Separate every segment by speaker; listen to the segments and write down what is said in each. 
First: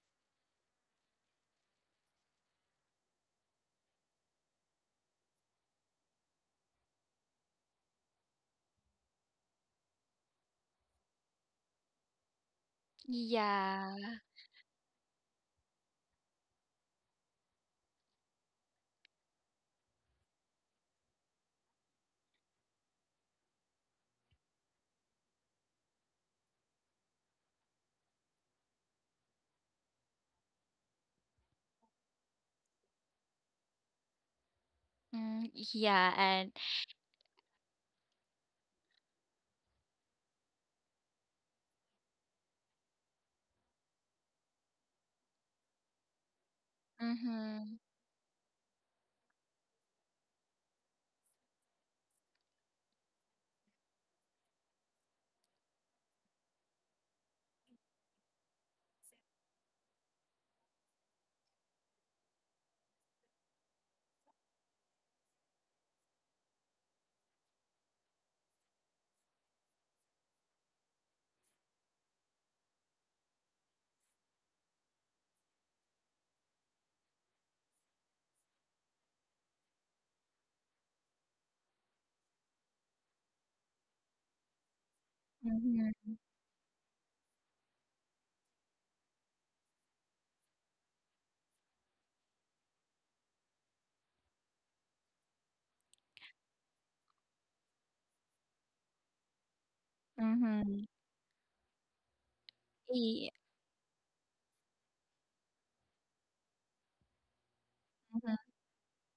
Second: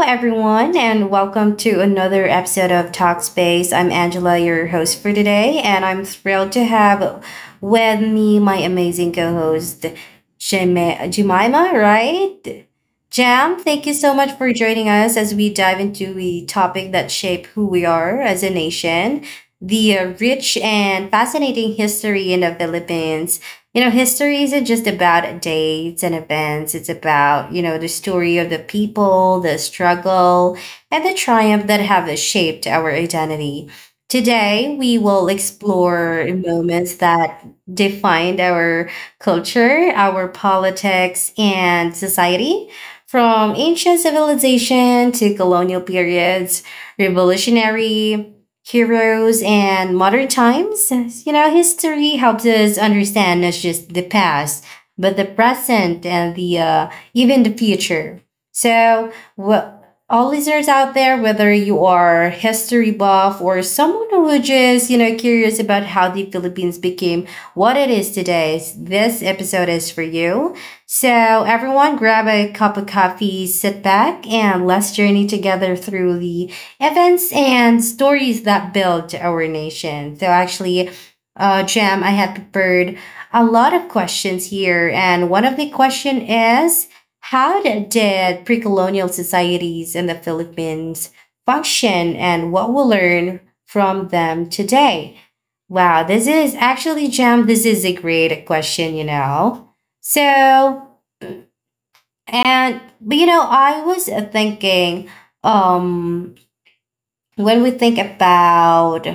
Speaker 1: everyone, and welcome to another episode of Talkspace. I'm Angela, your host for today, and I'm thrilled to have with me my amazing co host, Jemima, right? Jam, thank you
Speaker 2: Yeah.
Speaker 1: so much for joining us as we dive into the topic that shape who we are as a nation, the rich and fascinating history in the Philippines. You know, history isn't just about dates and events. It's about, you know, the story of the people, the struggle, and the triumph that have shaped our identity. Today, we will
Speaker 2: Mm, yeah,
Speaker 1: explore
Speaker 2: and
Speaker 1: moments that defined our culture, our politics, and society. From ancient civilization to colonial periods,
Speaker 2: mhm.
Speaker 1: revolutionary heroes and modern times. You know, history helps us understand not just the past, but the present and the even the future. So, wh- all listeners out there, whether you are history buff or someone who just, you know, curious about how the Philippines became what it is today, this episode is for you. So, everyone, grab a cup of coffee, sit back, and let's journey together through the events and stories that build our nation. So actually, Jam, I have prepared a lot of questions here, and one of the
Speaker 2: Mhm.
Speaker 1: question is, how did pre-colonial societies in the Philippines function, and what we'll learn from them today? Wow, this is actually Jam. This is a great question, you know. So,
Speaker 2: Mhm.
Speaker 1: and but, you
Speaker 2: Ye
Speaker 1: know, I was thinking um when we think
Speaker 2: mhm.
Speaker 1: about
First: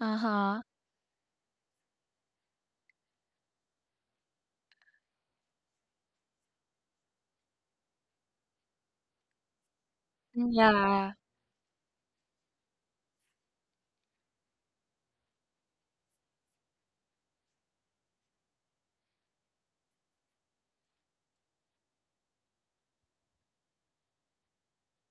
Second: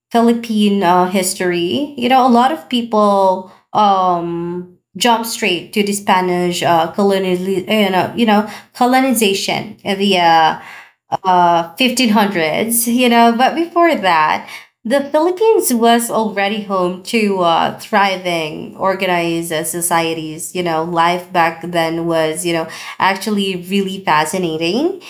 Speaker 2: Uh-huh.
Speaker 1: Filipino history, you know, a lot of people jump straight to the Spanish colonial, colonization via
Speaker 2: Yeah.
Speaker 1: 1500s. You know, but before that, the Philippines was already home to thriving, organized societies. You know, life back then was, you know, actually really fascinating,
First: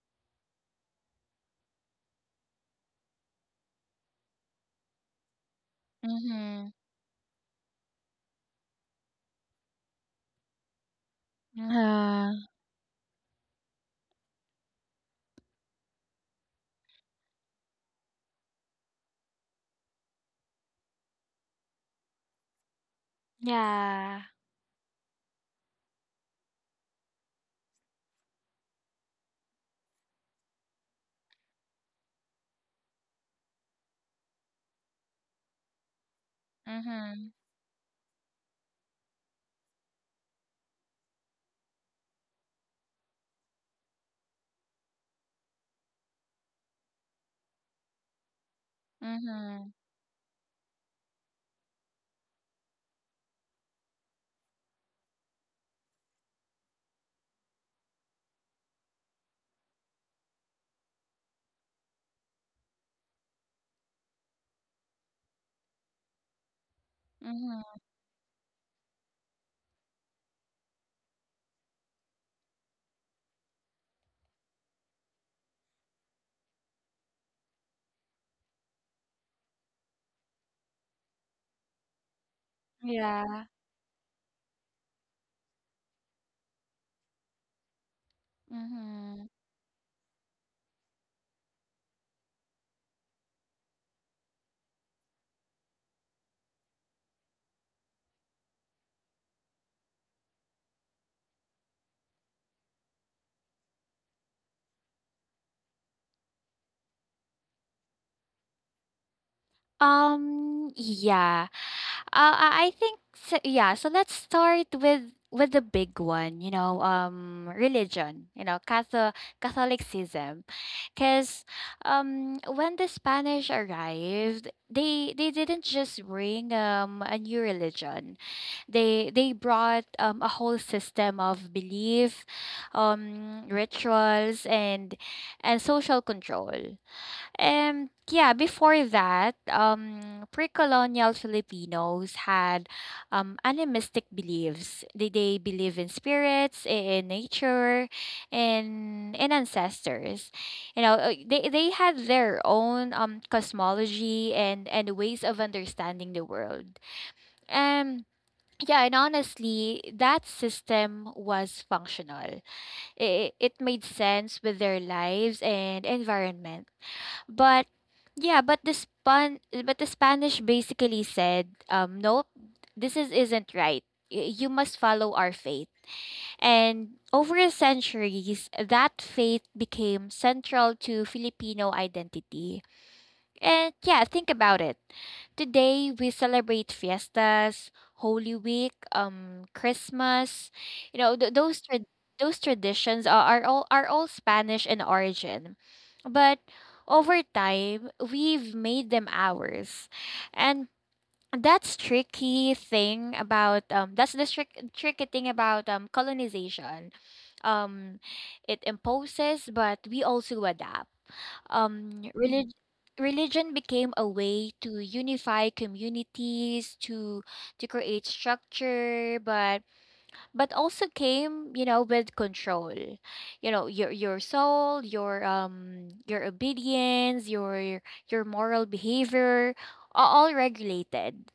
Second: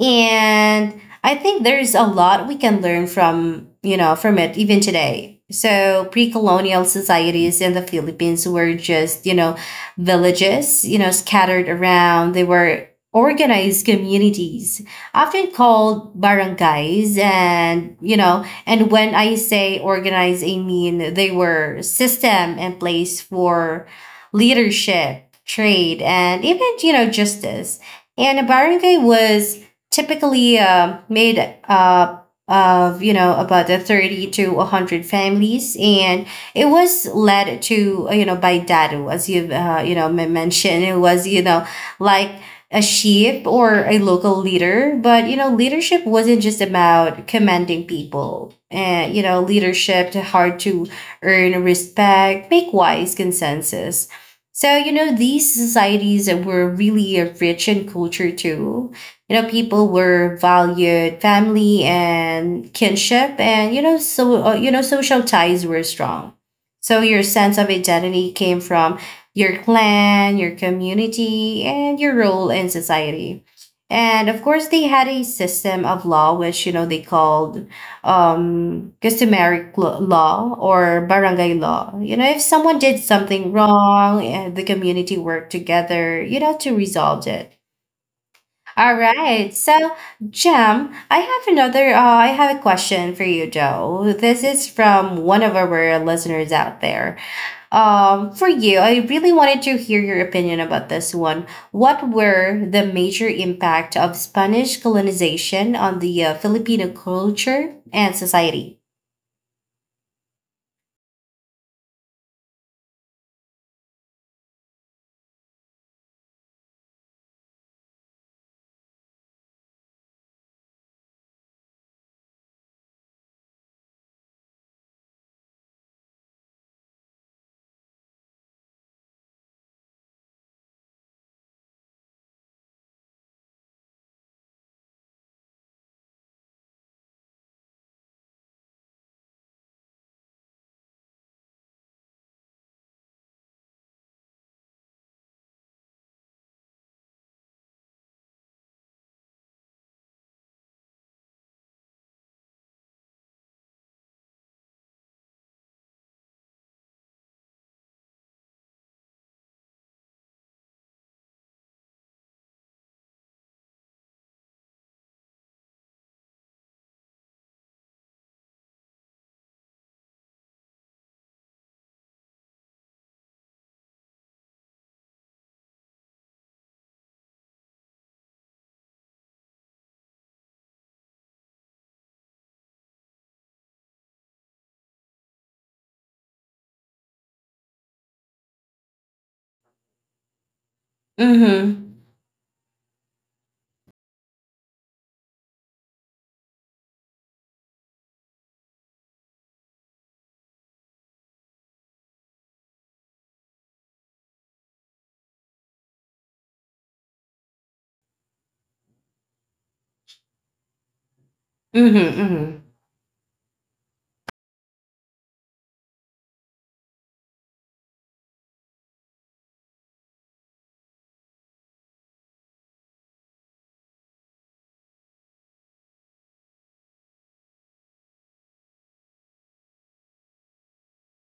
Speaker 1: and I think there's a lot we can learn from, you know, from it even today. So
Speaker 2: Mhm.
Speaker 1: pre-colonial societies in the Philippines were just, you know, villages, you know, scattered around. They
Speaker 2: Yeah.
Speaker 1: were organized communities, often called barangays. And, you know, and when I say organize, I mean they were system and place for
Speaker 2: Yeah.
Speaker 1: leadership, trade, and even, you know, justice. And a barangay was typically made up of, you know, about the 30 to 100 families, and it was
Speaker 2: Mhm.
Speaker 1: led to, you know, by dadu, as you've, you know, mentioned. It was, you know, like a chief or a local leader, but you know, leadership wasn't just about commanding people. And you know,
Speaker 2: Mhm.
Speaker 1: leadership hard to earn respect, make wise consensus. So you know, these societies were really rich in culture too. You know, people were valued family and kinship, and you know, so you know, social ties were strong. So your sense of
Speaker 2: Mhm.
Speaker 1: identity came from your clan, your community, and your role in society. And of course, they had a system of law, which you know they called customary law or barangay law. You know, if someone did
Speaker 2: Yeah.
Speaker 1: something wrong, and the community worked together, you know, to resolve it. All
Speaker 2: Mhm.
Speaker 1: right. So, Jem, I have another. I have a question for you, Joe. This is from one of our listeners out there. For you, I really wanted to hear your opinion about this one. What were the major impact of Spanish colonization on the Filipino culture and society?
Speaker 2: Yeah. I think so, yeah. So let's start with the big one, you know, religion, you know, Catholicism, because when the Spanish arrived, they didn't just bring a new religion. They brought a whole system of belief, rituals and social control. And yeah, before that, pre-colonial Filipinos had animistic beliefs. They believe in spirits, in nature, and in ancestors. You know, they had their own cosmology and ways of understanding the world. Um, yeah, and honestly, that system was functional. It made sense with their lives and environment, but yeah, but the Spanish basically said, nope, this is isn't right. You must follow our faith. And over the centuries, that faith became central to Filipino identity. And yeah, think about it. Today we celebrate fiestas, Holy Week, Christmas. You know,
Speaker 1: Mm-hmm.
Speaker 2: those traditions are all Spanish in origin, but over time we've made them ours, and that's the tricky thing about colonization. um it imposes, but we also adapt. um
Speaker 1: Mm-hmm.
Speaker 2: relig-
Speaker 1: Mm-hmm.
Speaker 2: Religion became a way to unify communities, to create structure, but also came, you know, with control. You know, your soul, your obedience, your moral behavior are all regulated.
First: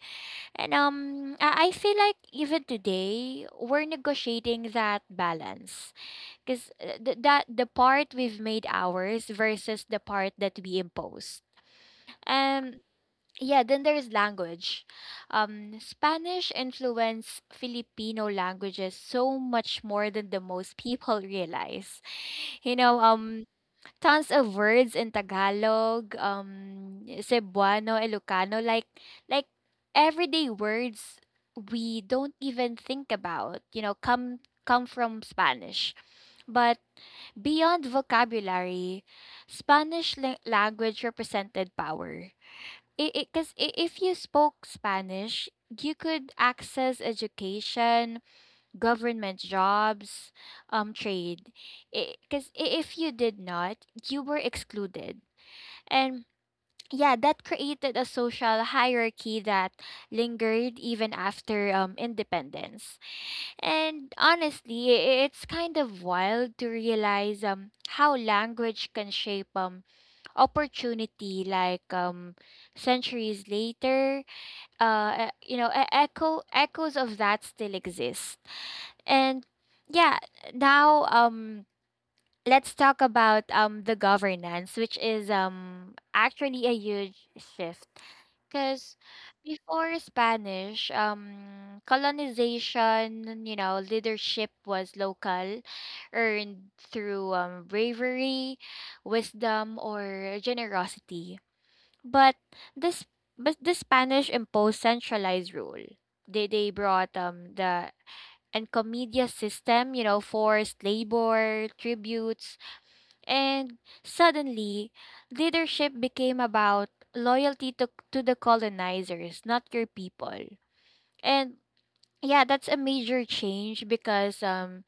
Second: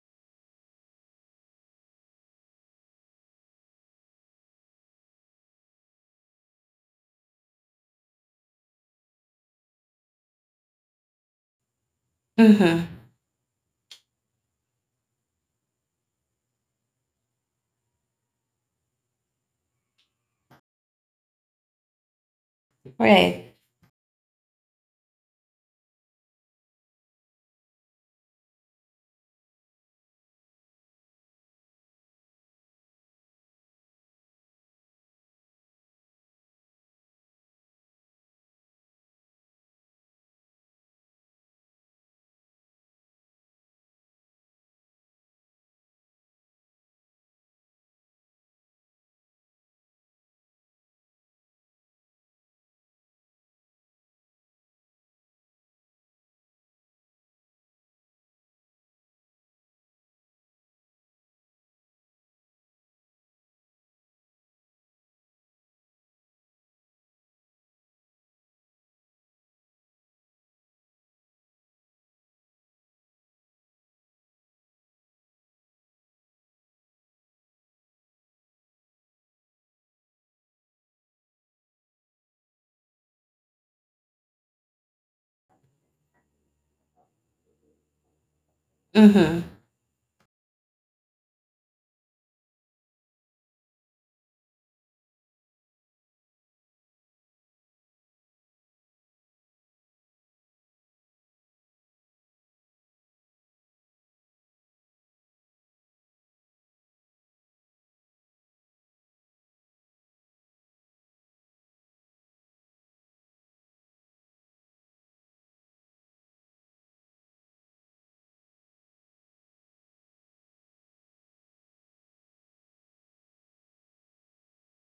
Speaker 2: And I feel like even today we're negotiating that balance, because th- that the part we've made ours versus the part that we imposed. um
Speaker 1: Mm-hmm.
Speaker 2: yeah, then there's language. Spanish influenced Filipino languages so much more than the most people realize, you know.
Speaker 1: Right.
Speaker 2: Tons of words in Tagalog, Cebuano, Ilocano, like everyday words we don't even think about, you know, come from Spanish. But beyond vocabulary, Spanish language represented power. Because if you spoke Spanish, you could access education, government jobs, trade. Because if you did not, you were excluded. And yeah, that created a social hierarchy that lingered even after independence. And honestly, it's kind of wild to realize how language can shape opportunity, centuries later. You know, echoes of that still exist. And yeah, now let's talk about the governance, which is actually a huge shift, because
Speaker 1: Mm-hmm.
Speaker 2: before Spanish colonization, you know, leadership was local, earned through bravery, wisdom, or generosity. But this, but the Spanish imposed centralized rule. They brought the Encomienda system, you know, forced labor, tributes, and suddenly, leadership became about loyalty to the colonizers, not your people. And yeah, that's a major change, because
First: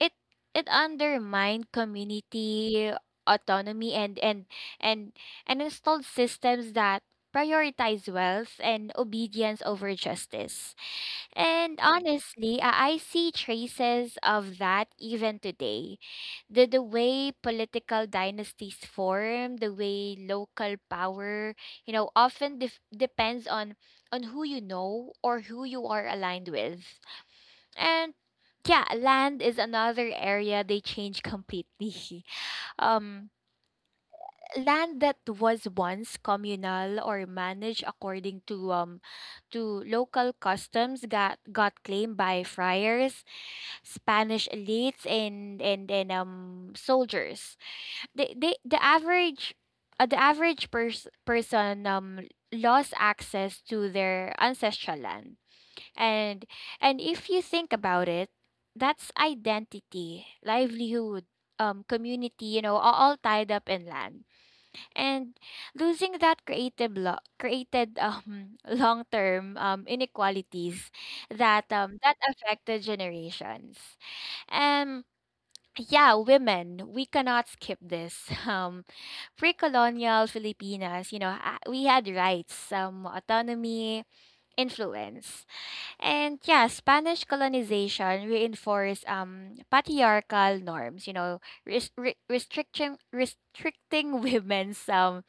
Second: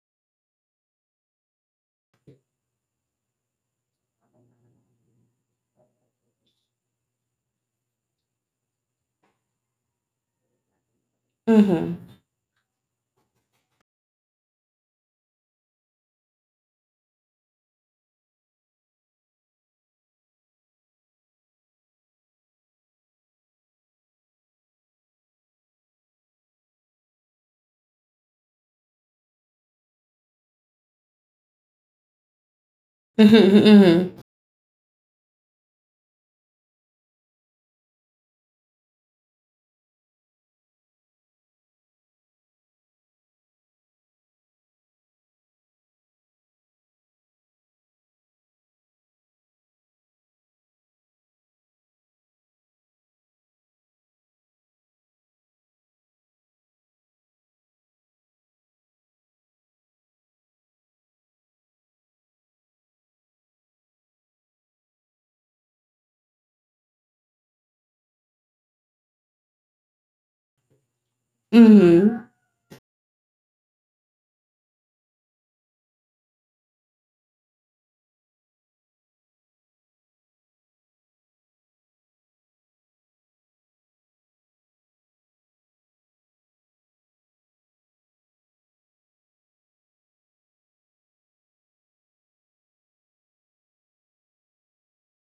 Speaker 2: it it undermined community autonomy, and and installed systems that prioritize wealth and obedience over justice. And
Speaker 1: Mm-hmm.
Speaker 2: honestly, I see traces of that even today. The way political dynasties form, the way local power, you know, often depends on who you know, or who you are aligned with. And yeah, land is another area they change completely. Um
Speaker 1: Mm-hmm.
Speaker 2: Land that was once communal or managed according to local customs got claimed by friars, Spanish elites, and soldiers. The they the average the average person lost access to their ancestral land. And and if you think about it, that's identity, livelihood, community, you know, all tied up in land, and losing that created long-term inequalities that
Speaker 1: Mm-hmm.
Speaker 2: affected generations. And yeah, women, we cannot skip this. Pre-colonial Filipinas, you know, we had rights, autonomy, influence. And yeah, Spanish colonization reinforced patriarchal norms, you know, restricting women's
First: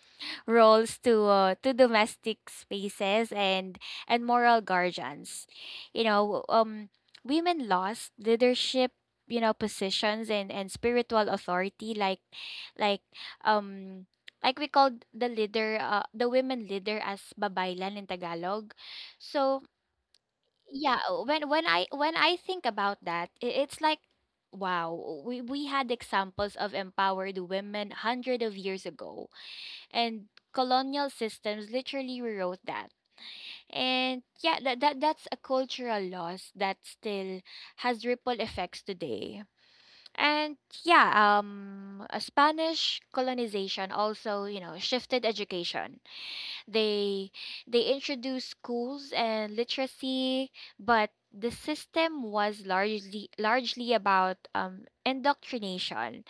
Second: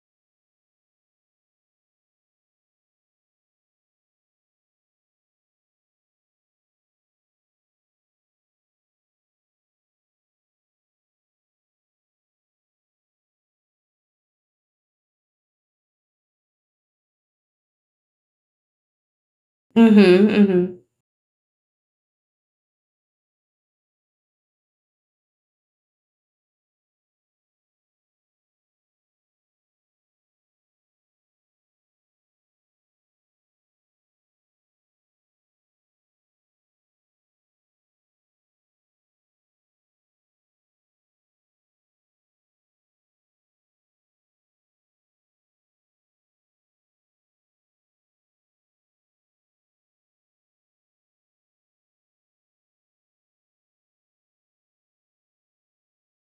Speaker 2: roles to domestic spaces and moral guardians. You know, women lost leadership, you know, positions and spiritual authoritylike um. Like we called the leader, the women leader, as babaylan in Tagalog. So
Speaker 1: Mm-hmm.
Speaker 2: yeah, when I think about that, it's like, wow, we had examples of empowered women 100 of years ago, and colonial systems literally rewrote that. And yeah, that's a cultural loss that still has ripple effects today. And yeah, a Spanish colonization also, you know, shifted education. They they introduced schools and literacy, but the system was largely about indoctrination.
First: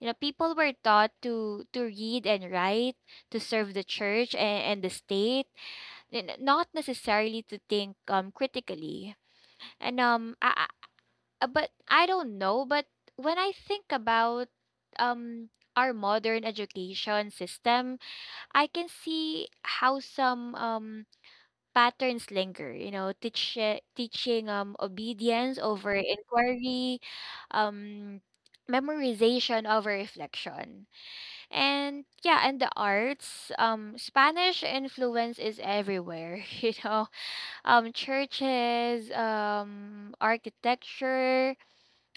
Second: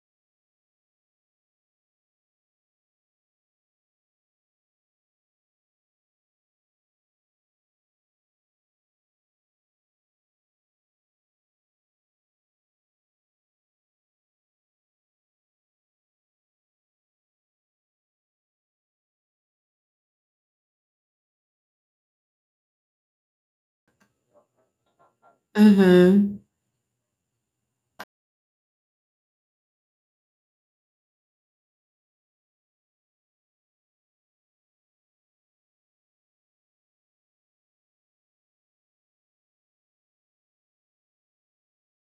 Speaker 2: You know, people were taught to read and write, to serve the church and the state, and not necessarily to think critically. And um, I, but I don't know. But when I think about um our modern education system, I can see how some patterns linger. You know, teaching obedience over
Speaker 1: Mm-hmm.
Speaker 2: inquiry, um memorization over reflection. And yeah, and the arts, Spanish influence is everywhere, you know, churches, architecture,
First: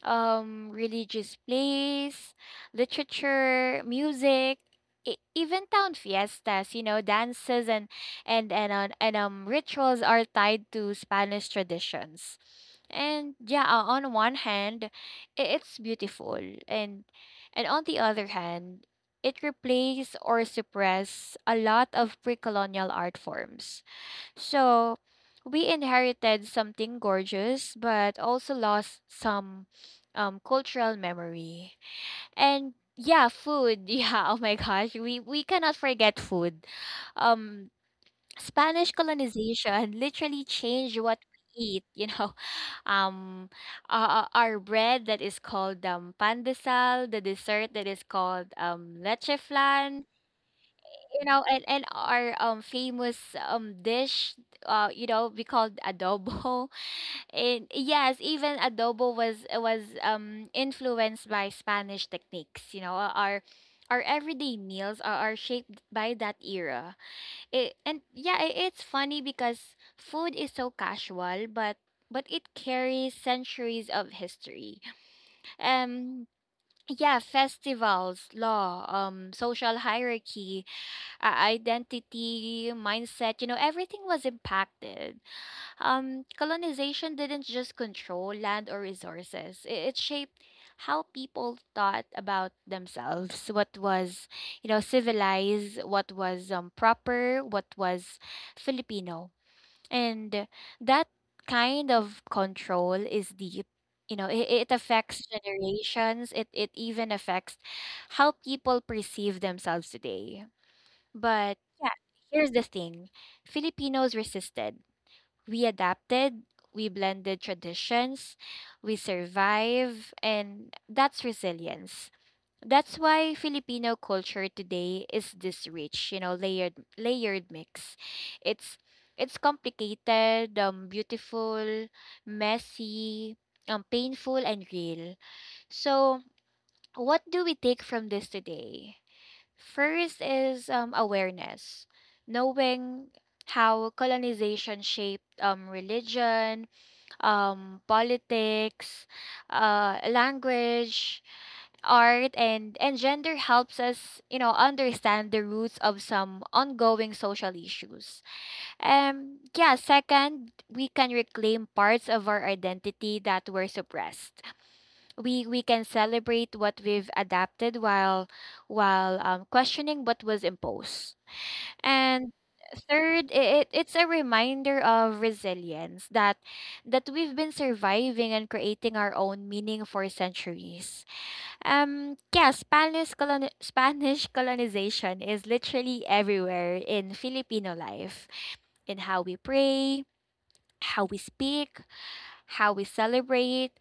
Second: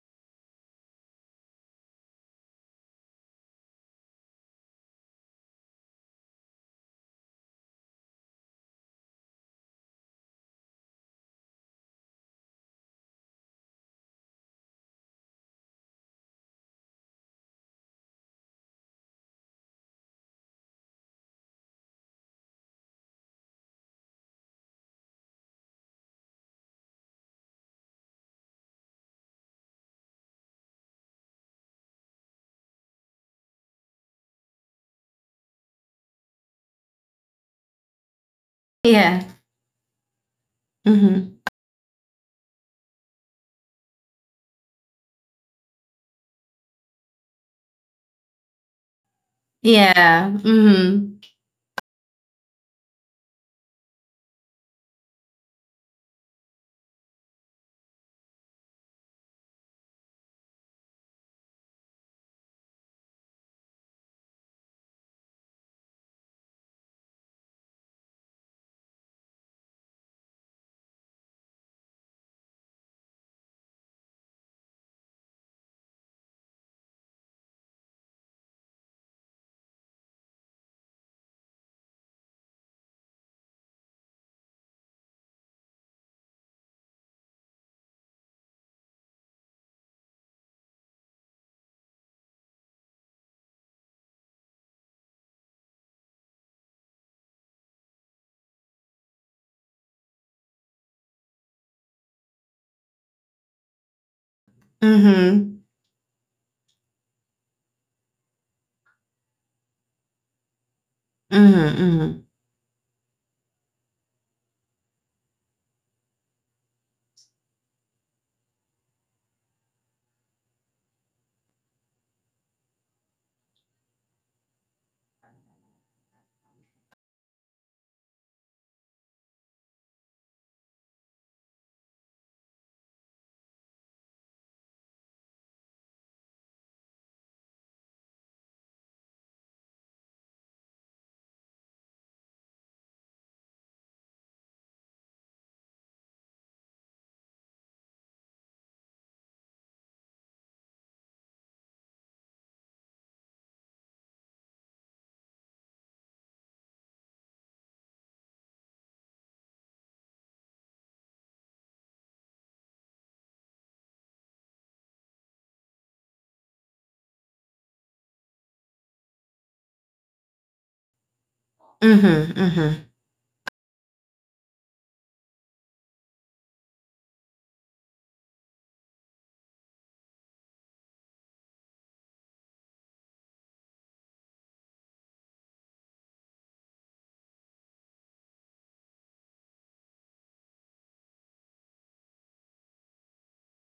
Speaker 2: religious plays, literature, music, even town fiestas. You know, dances and rituals are tied to Spanish traditions. And yeah, on one hand, it's beautiful, and and on the other hand, it replaced or suppressed a lot of pre-colonial art forms, so we inherited something gorgeous, but also lost some cultural memory. And yeah, food. Yeah, oh my gosh, we cannot forget food. Um, Spanish
Speaker 1: Yeah.
Speaker 2: colonization literally changed what
Speaker 1: Mm-hmm.
Speaker 2: we eat. You know, um, our bread that is called pan de sal, the dessert that is called leche flan,
Speaker 1: Yeah. Mm-hmm.
Speaker 2: you know, and our famous dish, you know, we called adobo. And yes, even adobo was influenced by Spanish techniques. You know, our everyday meals are shaped by that era. And yeah, it's funny, because food is so casual, but it carries centuries of history. Um, yeah, festivals, law, social hierarchy, identity, mindset, you know, everything was impacted. Colonization didn't just control land or resources, it shaped how people thought about themselves, what was, you know, civilized, what was proper, what was Filipino. And that kind of control is deep. You know, it affects
Speaker 1: Mm-hmm.
Speaker 2: generations. It even affects how people perceive themselves today. But yeah,
Speaker 1: Mm-hmm.
Speaker 2: here's the thing: Filipinos resisted. We adapted, we blended traditions, we survive, and that's resilience. That's why Filipino culture today is this rich, you know, layered mix. It's it's complicated, beautiful, messy, painful, and real. So, what do we take from this today? First is awareness. Knowing how colonization shaped religion, politics, language, art, and gender helps us, you know, understand the roots of some ongoing social issues. Yeah, second, we can reclaim parts of our identity that were suppressed. We can celebrate what we've adapted, while questioning what was imposed. And
Speaker 1: Mm-hmm. Mm-hmm.
Speaker 2: third, it's a reminder of resilience, that we've been surviving and creating our own meaning for centuries. Yeah, Spanish colonization is literally everywhere in Filipino life: in how we pray, how we speak, how we celebrate,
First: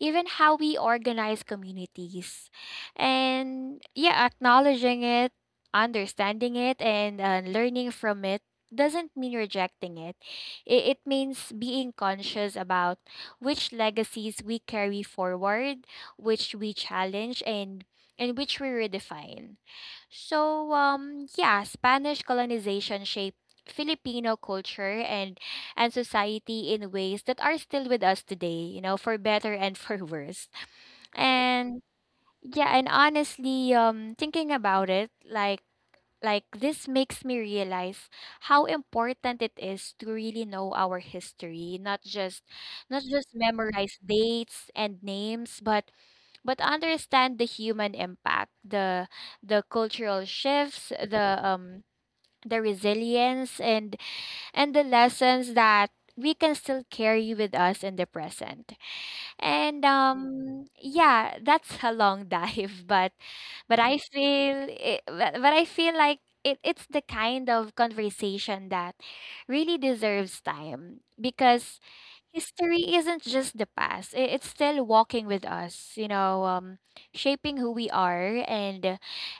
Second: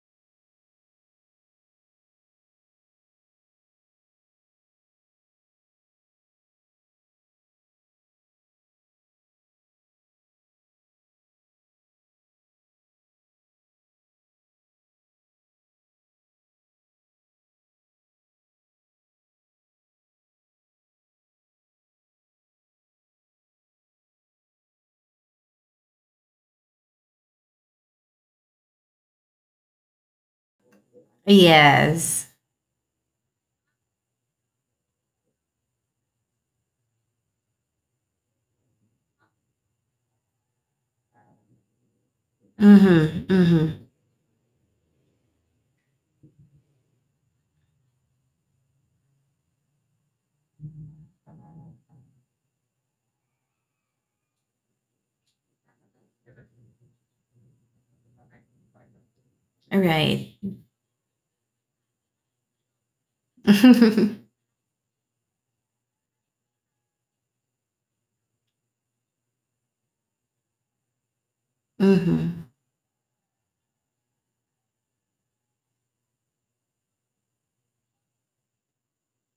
Speaker 2: even how we organize communities. And yeah, acknowledging it, understanding it, and learning from it doesn't mean rejecting it. It means being conscious about which legacies we carry forward, which we challenge, and which we redefine. So, yeah, Spanish colonization shaped Filipino culture and society in ways that are still with us today, you know, for better and for worse. And
Speaker 1: Yes.
Speaker 2: yeah, and honestly, thinking about it, like this makes me realize how important it is to really know our history. Not just
Speaker 1: Mm-hmm. Mm-hmm.
Speaker 2: memorize dates and names, but understand the human impact, the cultural shifts, the resilience, and the lessons that we can still carry with us in the present. And
Speaker 1: Right.
Speaker 2: yeah, that's a long dive, but I feel it. But I feel like it's the kind of conversation that really deserves time, because
Speaker 1: Hmm.
Speaker 2: history isn't just the past. It's still walking with us, you know, shaping who we are,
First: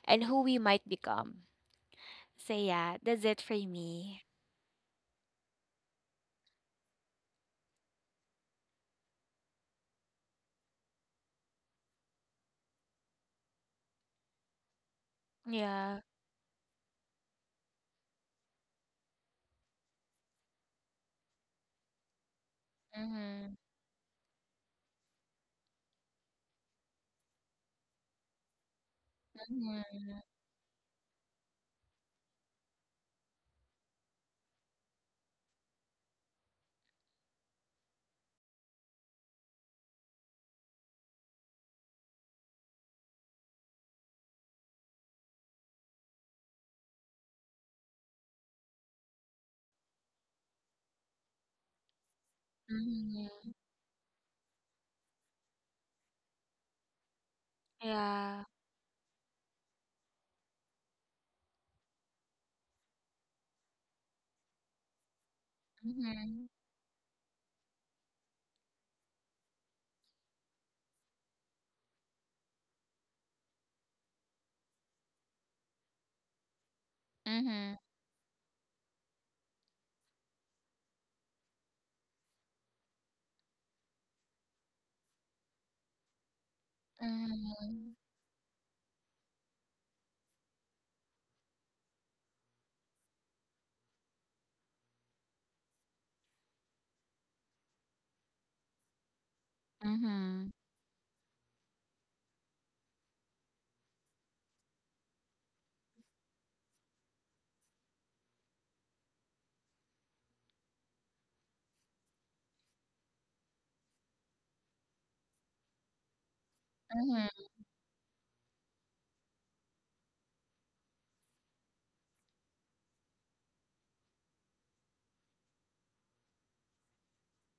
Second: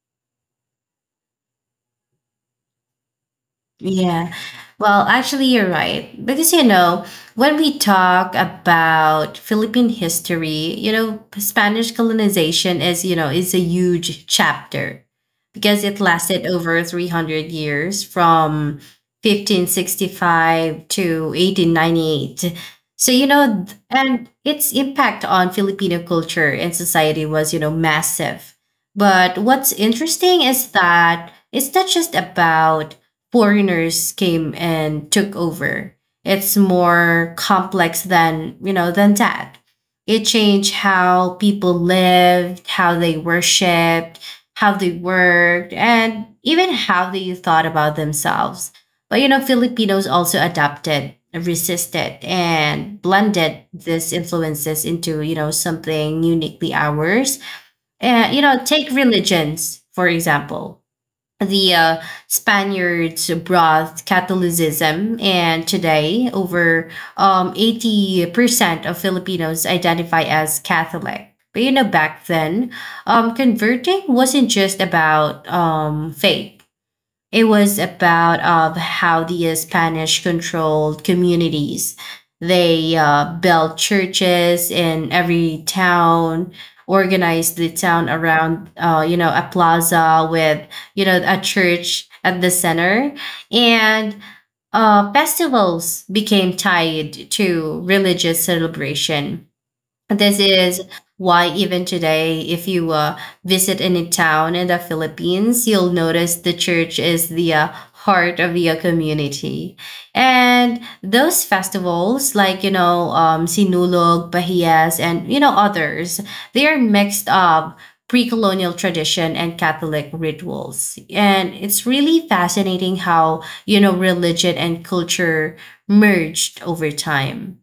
Speaker 2: and who we might become. So yeah, that's it for me.
Speaker 1: Yeah. Well, actually, you're right. Because, you know, when we talk about Philippine history, you know, Spanish colonization is, you know, is a huge chapter because it
Speaker 2: Yeah,
Speaker 1: lasted over 300 years, from 1565 to 1898. So, you
Speaker 2: mm-hmm.
Speaker 1: know, and its impact on Filipino culture and society was, you know, massive. But what's
Speaker 2: Mm-hmm.
Speaker 1: interesting is that it's not just about foreigners came and took over. It's more complex than, you know, than that. It changed how people lived, how they worshiped, how they worked, and even how they thought about themselves. But, you know, Filipinos also adapted, resisted, and
Speaker 2: Mm-hmm.
Speaker 1: blended these influences into, you know, something uniquely ours. And,
Speaker 2: Yeah,
Speaker 1: you know, take religions, for example, the Spaniards brought Catholicism, and today
Speaker 2: mm-hmm.
Speaker 1: over 80% of Filipinos identify as Catholic. But you know, back then, converting wasn't just about faith, it
Speaker 2: Mm-hmm.
Speaker 1: was about of how the Spanish controlled communities. They built churches in every town, organized the
Speaker 2: Mhm.
Speaker 1: town around, you know, a plaza with, you know, a church at the center. And festivals became tied to religious celebration. This
Speaker 2: Mhm.
Speaker 1: is why even today, if you visit any town in the Philippines, you'll notice the church is the heart of the community. And those festivals, like, you know, Sinulog, Bahias, and, you know, others, they are mixed
Speaker 2: Mhm.
Speaker 1: up pre-colonial tradition and Catholic rituals. And it's really fascinating how, you know, religion and culture merged over time.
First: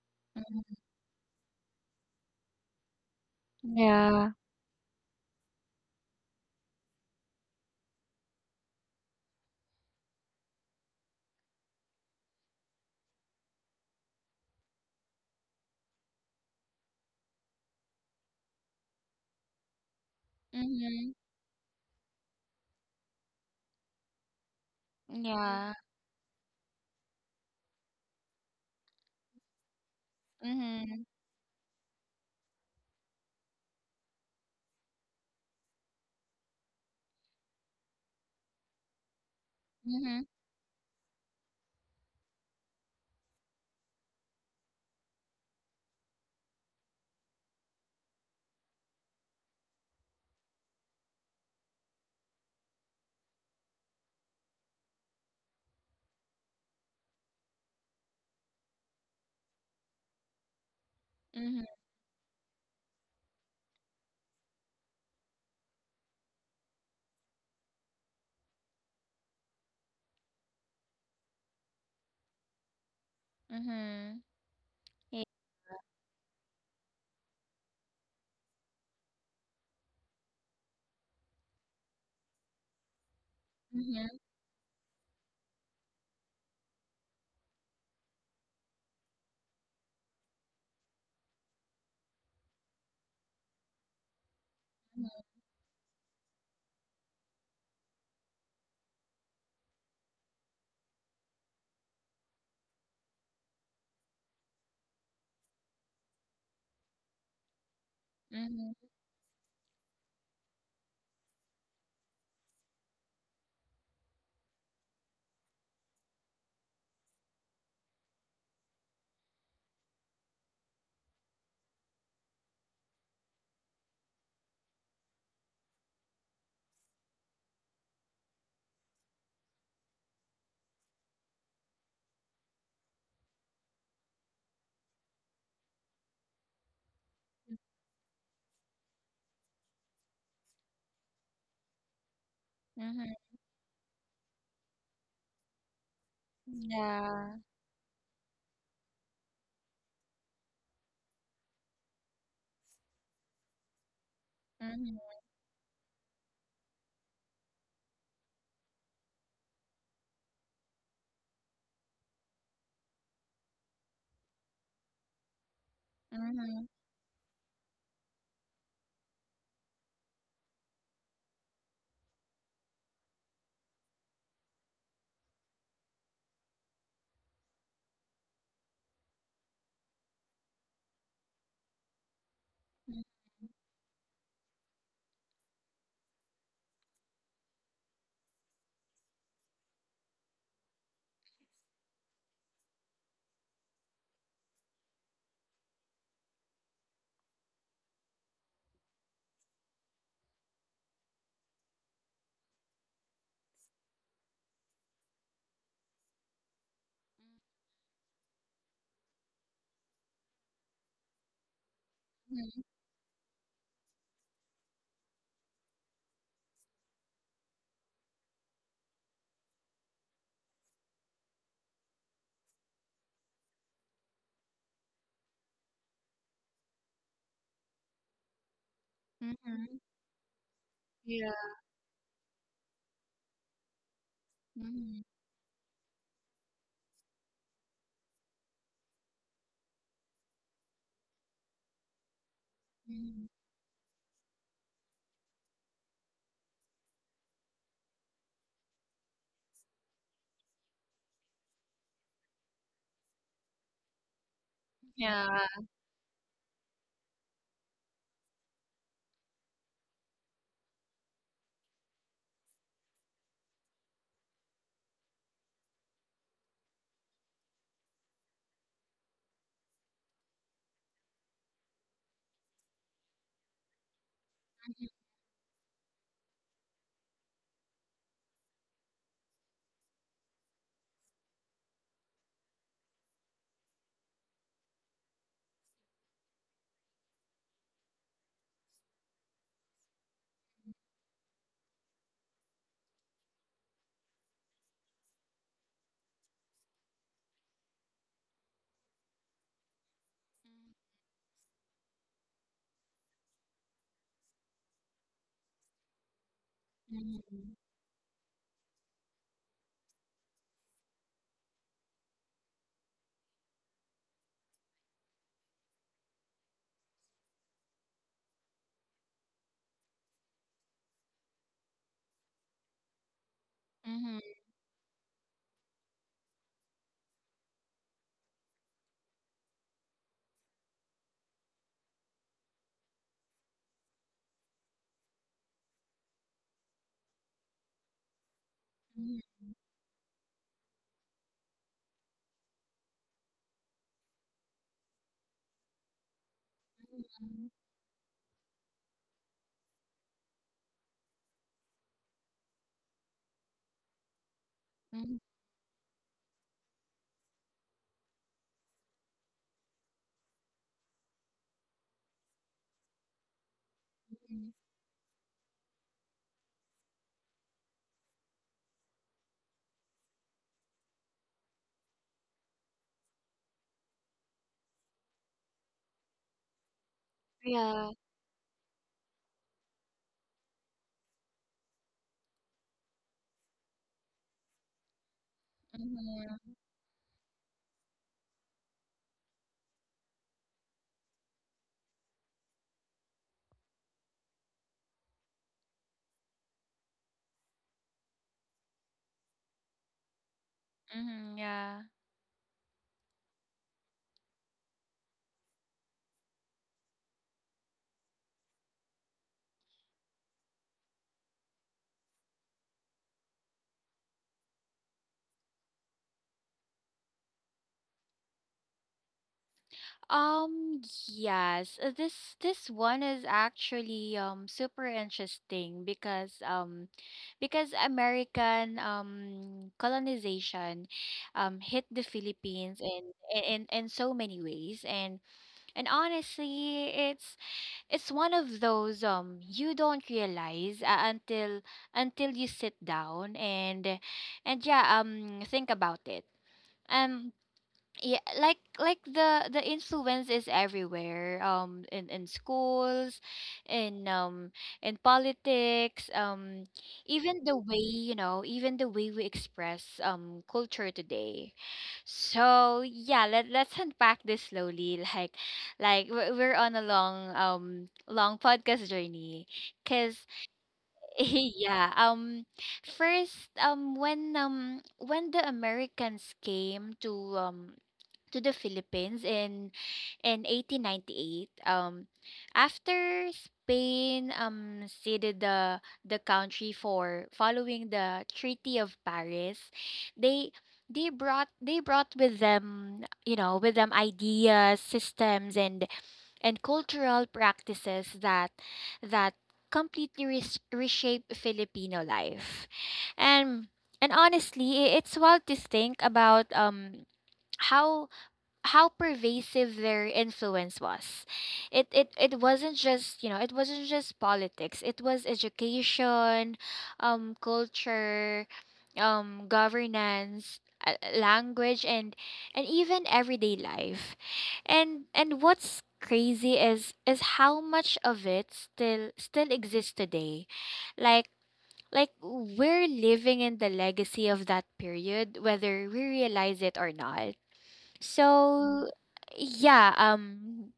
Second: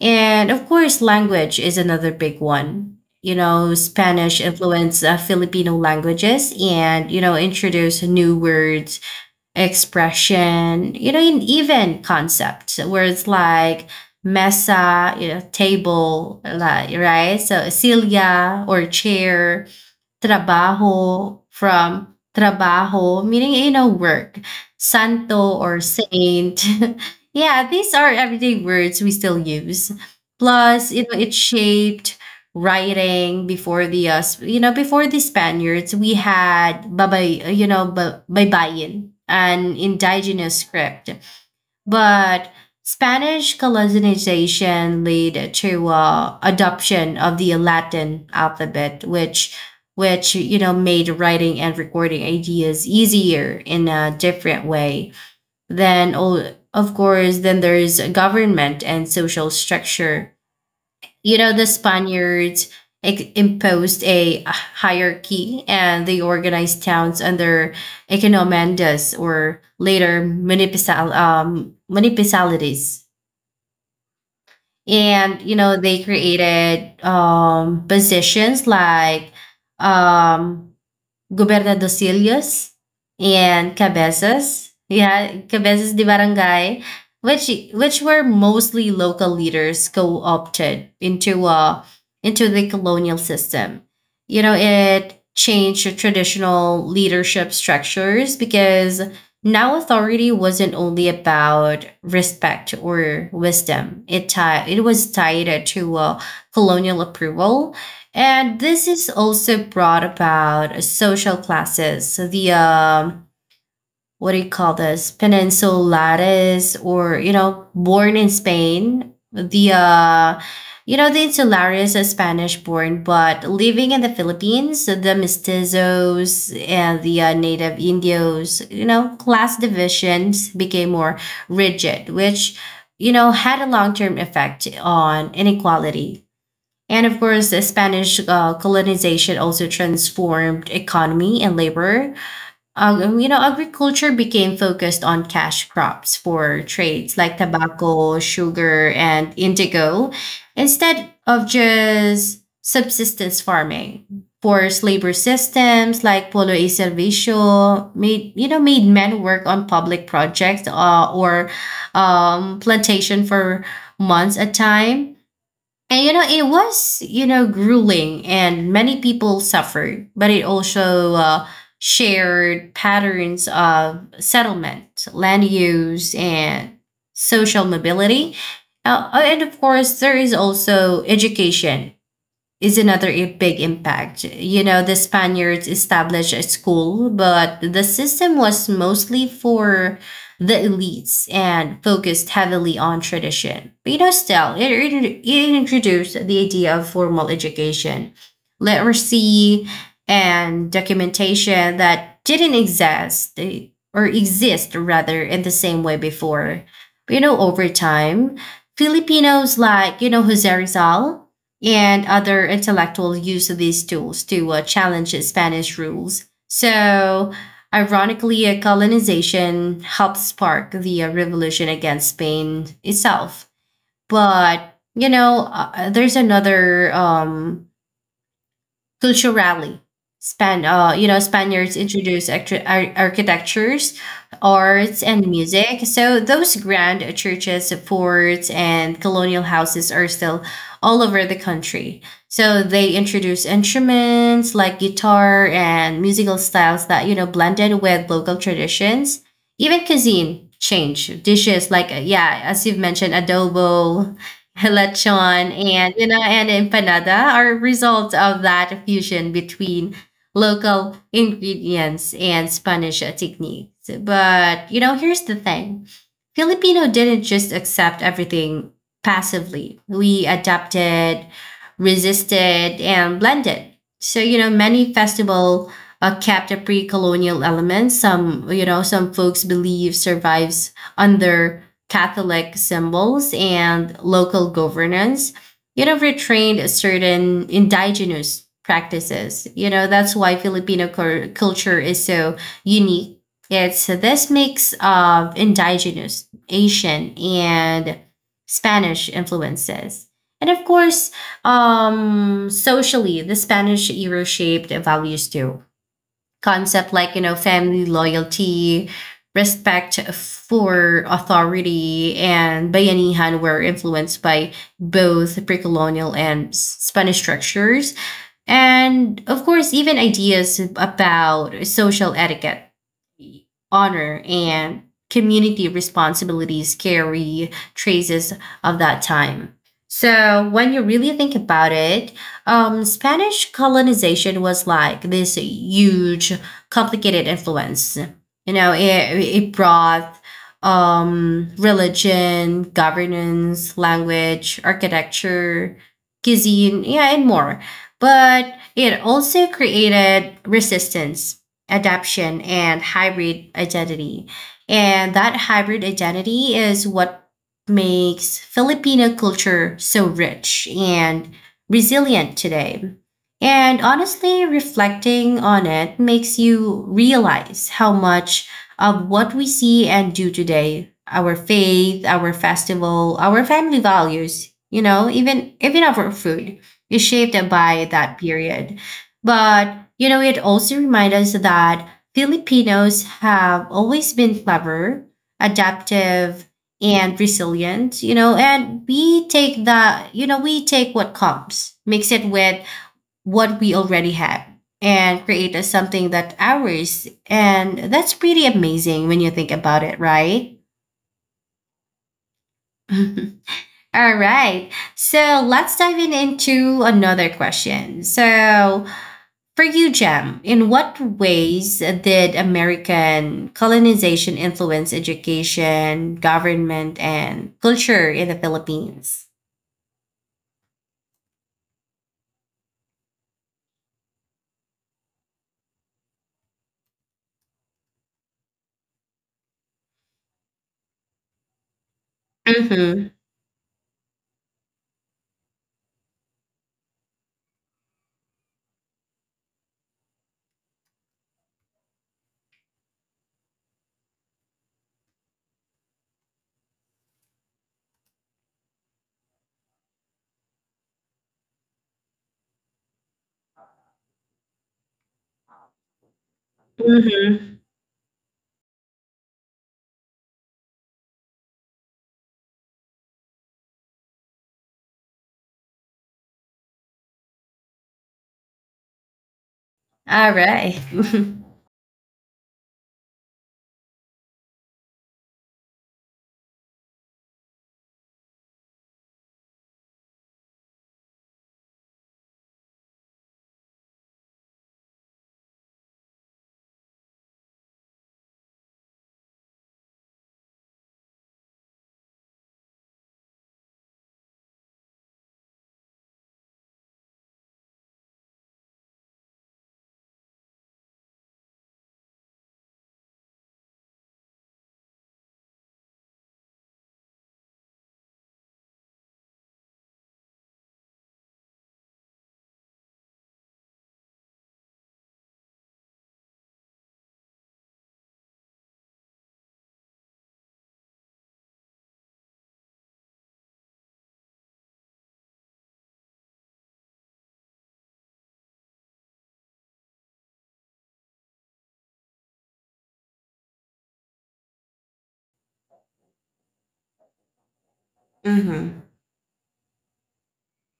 Speaker 1: And of
Speaker 2: Mhm.
Speaker 1: course, language is another big one. You know,
Speaker 2: Yeah.
Speaker 1: Spanish influenced Filipino languages and, you know, introduce new words, expression, you know, and even concepts where it's like mesa, you know, table, like, right? So, cilia or chair,
Speaker 2: Mhm.
Speaker 1: trabaho, meaning, you know, work. Santo
Speaker 2: Yeah.
Speaker 1: or saint. Yeah, these are everyday words we still use. Plus, you
Speaker 2: Mhm.
Speaker 1: know, it shaped writing. Before the you know, before the Spaniards, we had babay you know, baybayin, an
Speaker 2: Mhm.
Speaker 1: indigenous script. But Spanish colonization led to adoption of the Latin alphabet, which, you know, made writing and recording ideas easier in a different way. Then, of course, then there's government and social structure. You know, the Spaniards imposed a hierarchy, and they organized towns under economandas, or later municipal, municipalities.
Speaker 2: Mhm. Mhm. Yeah.
Speaker 1: And you know, they created positions like um, Gobernador Silos and Cabezas. Yeah, Cabezas de Barangay, which were mostly local leaders co-opted into the colonial system. You know, it changed the traditional leadership structures because now authority wasn't only about respect or wisdom. It was tied to colonial approval. And this is also brought about social classes. So the what do you call this? Peninsulares, or you know, born in Spain. The, you know, the insulares are Spanish born, but living in the Philippines, the mestizos and the native Indios. You know, class divisions became more rigid, which you know had a long-term effect on inequality. And of course, the Spanish colonization also transformed economy and labor. You know, agriculture became focused on cash crops for trades like tobacco, sugar, and indigo, instead of just subsistence farming. Forced
Speaker 2: Mhm.
Speaker 1: labor systems like polo y servicio made, you know, made men work on public projects, or plantation for months at a time. And you know, it
Speaker 2: Mhm.
Speaker 1: was, you know, grueling, and many people suffered, but it also shared patterns of settlement, land use, and social mobility. And of course, there is also education is another big impact. You know, the Spaniards established a school, but the system was mostly for the elites and focused heavily on tradition. But you know, still, it introduced the idea of formal education, literacy, and documentation that didn't exist eh, or exist rather in the same way before. But, you know, over time, Filipinos like, you know, Jose Rizal and other
Speaker 2: Mhm.
Speaker 1: intellectuals use these tools to challenge Spanish rules. So, ironically, colonization helped spark the revolution against Spain itself. But, you know, there's another,
Speaker 2: Mhm.
Speaker 1: culturally. You
Speaker 2: Yeah. Mhm. Mhm.
Speaker 1: know,
Speaker 2: Mhm. Mhm. Yeah.
Speaker 1: Spaniards introduced architectures,
Speaker 2: Mhm.
Speaker 1: arts, and music. So those grand churches, forts, and colonial houses are still all over the country. So they
Speaker 2: Mhm.
Speaker 1: introduced instruments like guitar and musical styles that you know blended with local traditions. Even cuisine changed. Dishes like yeah, as you've mentioned, adobo,
Speaker 2: Yeah.
Speaker 1: lechon, and you know, and empanada are results of that fusion between local ingredients and Spanish techniques. But you know, here's the thing: Filipino didn't just accept everything passively. We adapted, resisted, and blended. So you know, many festival kept a pre-colonial element. Some you know, some folks believe survives under Catholic symbols, and local governance, you know, retained certain indigenous practices. You know, that's why Filipino culture is so unique. It's this mix of indigenous, Asian, and Spanish influences. And of course, socially, the Spanish era shaped values too. Concept like you know
Speaker 2: Mhm.
Speaker 1: family loyalty, respect for authority, and bayanihan were influenced by both pre-colonial and Spanish structures. And of course, even ideas about social etiquette,
Speaker 2: Mhm.
Speaker 1: honor, and community responsibilities carry traces of that time. So when you really think about it, Spanish colonization was like this huge, complicated influence. You know, it,
Speaker 2: Mhm.
Speaker 1: it brought religion, governance, language, architecture, cuisine, yeah, and
Speaker 2: Mhm.
Speaker 1: more. But it also created resistance, adaption, and hybrid identity. And that hybrid identity is what makes Filipino culture so rich and resilient today. And honestly,
Speaker 2: Mhm.
Speaker 1: reflecting on it makes you realize how much of what we see and do today, our faith, our festival, our family values, even our food is shaped by
Speaker 2: Yeah.
Speaker 1: that period. But, you know, it also reminds us that Filipinos have always been clever, adaptive,
Speaker 2: Mhm.
Speaker 1: and resilient, you know, and we take the, you know, we take what comes, mix it with what we already have, and create a, something that ours. And that's pretty amazing when you think about it, right?
Speaker 2: Mhm. Yeah.
Speaker 1: All right. So let's dive in into another question. So for you, Jem, in what ways did American colonization influence education, government, and culture in the Philippines?
Speaker 2: Um, yes. This one is actually super interesting, because because American colonization hit the Philippines
Speaker 1: Mhm,
Speaker 2: in so many ways, and honestly, it's one of those, you don't realize until you sit down and think about it. Um yeah, like the influence is everywhere, in in schools in um in politics, even the
Speaker 1: mhm.
Speaker 2: way you know even the way we express culture today. So yeah, let's unpack this slowly like like we're on a long long podcast journey, because
Speaker 1: Alright. Mhm.
Speaker 2: yeah, first, when the americans came to the Philippines in 1898. After Spain ceded the country for following the Treaty of Paris, they they brought with them with them ideas, systems, and cultural practices that that completely reshape Filipino life, and and honestly, it's wild to think about how how pervasive their influence was. It wasn't just, you know, it wasn't just politics. It was education, culture, governance, language, and even everyday life. And what's crazy is how much of it still still exists today. Like like we're living in the legacy of that period whether we realize it or not.
Speaker 1: Mhm.
Speaker 2: So yeah,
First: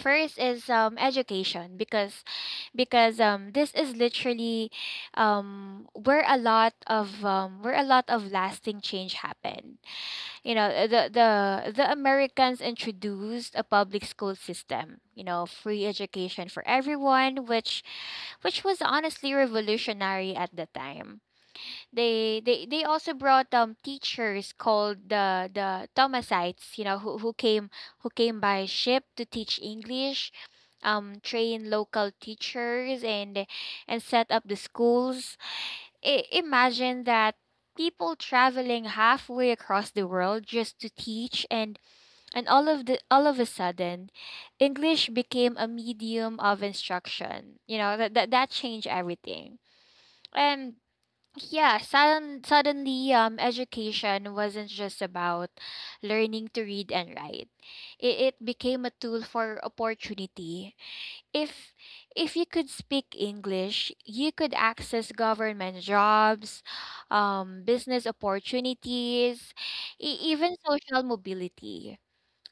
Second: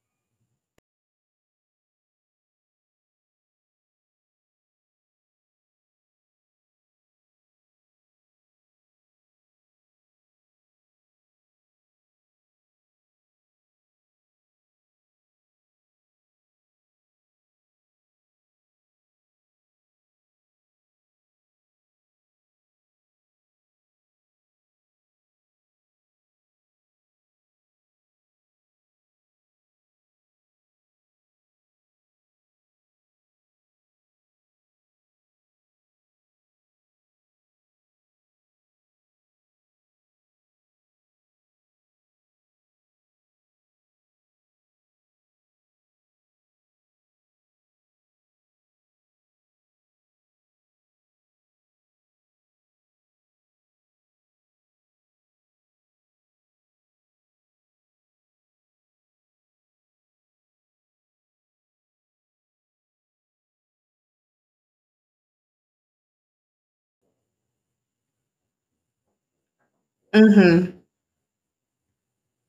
Speaker 2: first is education, because this is literally um where a lot of lasting change happened. You know, the the Americans introduced a public school system, you know, free education for everyone, which was honestly revolutionary at the time. They they also brought teachers called the Thomasites, you know, who came by ship to teach English, train local teachers, and set up the schools. Imagine that, people traveling halfway across the world just to teach, and all of the all of a sudden English became a medium of instruction. You know, that changed everything. And yeah, suddenly, education wasn't just about learning to read and write. It became a tool for opportunity. If if you could speak English, you could access government jobs, business opportunities, even
Speaker 1: Mhm.
Speaker 2: social mobility.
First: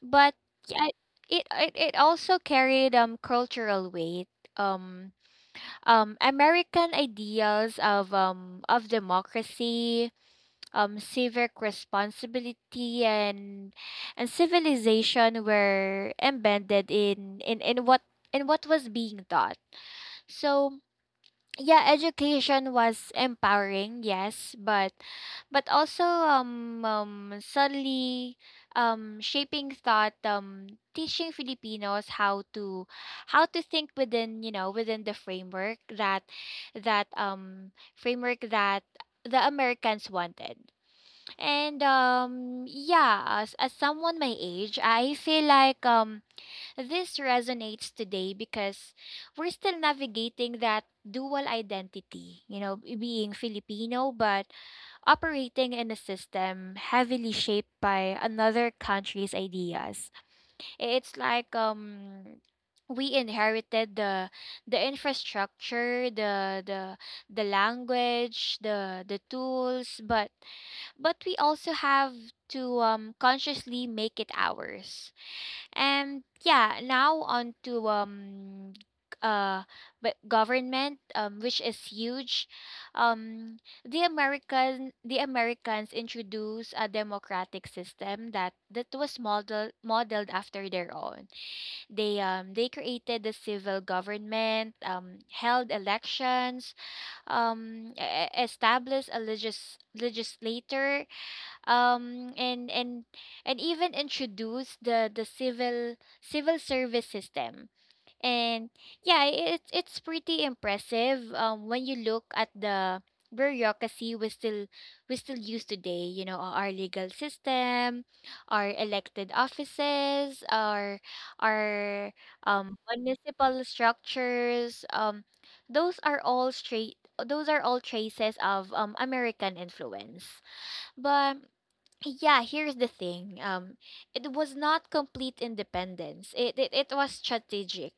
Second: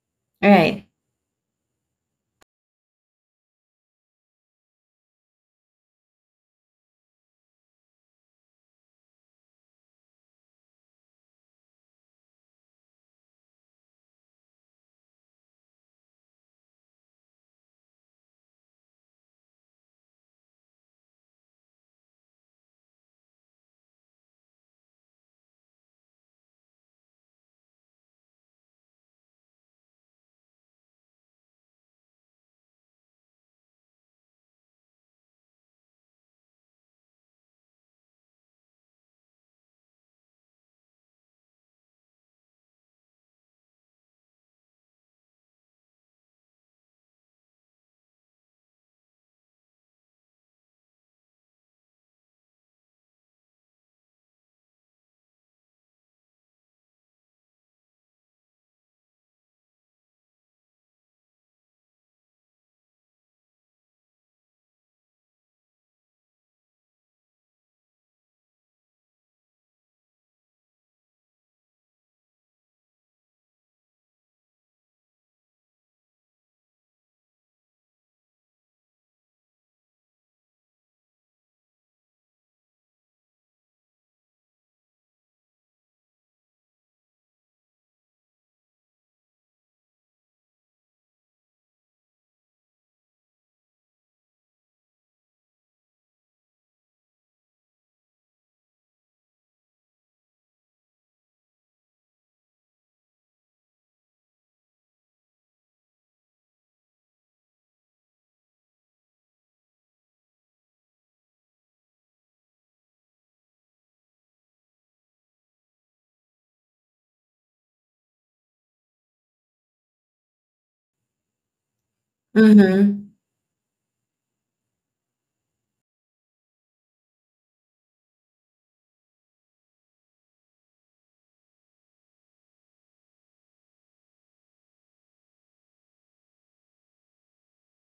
Speaker 2: But
Speaker 1: Right.
Speaker 2: yeah, it also carried cultural weight. Um, American ideals of democracy, civic responsibility, and civilization were embedded in in what in what was being taught. So yeah, education was empowering, yes, but also, suddenly shaping thought, teaching filipinos how to think within within the framework that that framework that the americans wanted. And yeah, as someone my age, I feel like this resonates today because we're still navigating that dual identity, you know, being Filipino but operating in a system heavily shaped by another country's ideas. It's like, we inherited the infrastructure, the the language, the tools, but we also have to consciously make it ours. And yeah, now on to uh but government, which is huge. Um the American the Americans introduced a democratic system that that was modeled modeled after their own. They created the civil government, held elections, established a legislator, um and and and even introduce the civil civil service system. And yeah, it's pretty impressive when you look at the bureaucracy we still use today. You know, our legal system, our elected offices, our
Speaker 1: Mhm.
Speaker 2: municipal structures, those are all straight those are all traces of american influence. But yeah, here's the thing. It was not complete independence. It it was strategic,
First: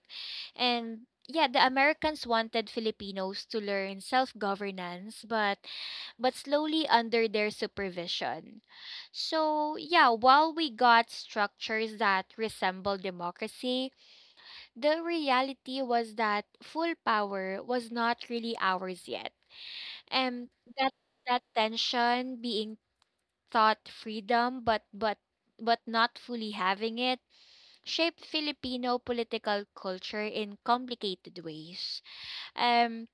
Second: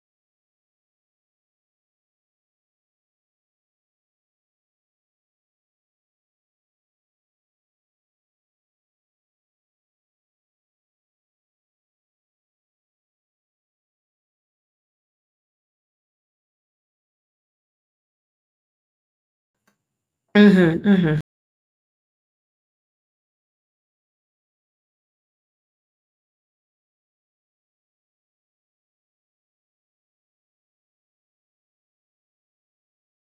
Speaker 2: and yeah, the Americans wanted Filipinos to learn self-governance, but slowly under their supervision. So yeah, while we got structures that resemble democracy, the reality was that full power was not really ours yet, and
Speaker 1: Mhm,
Speaker 2: that
Speaker 1: mhm.
Speaker 2: that tension, being thought freedom but but not fully having it, shaped Filipino political culture in complicated ways. Um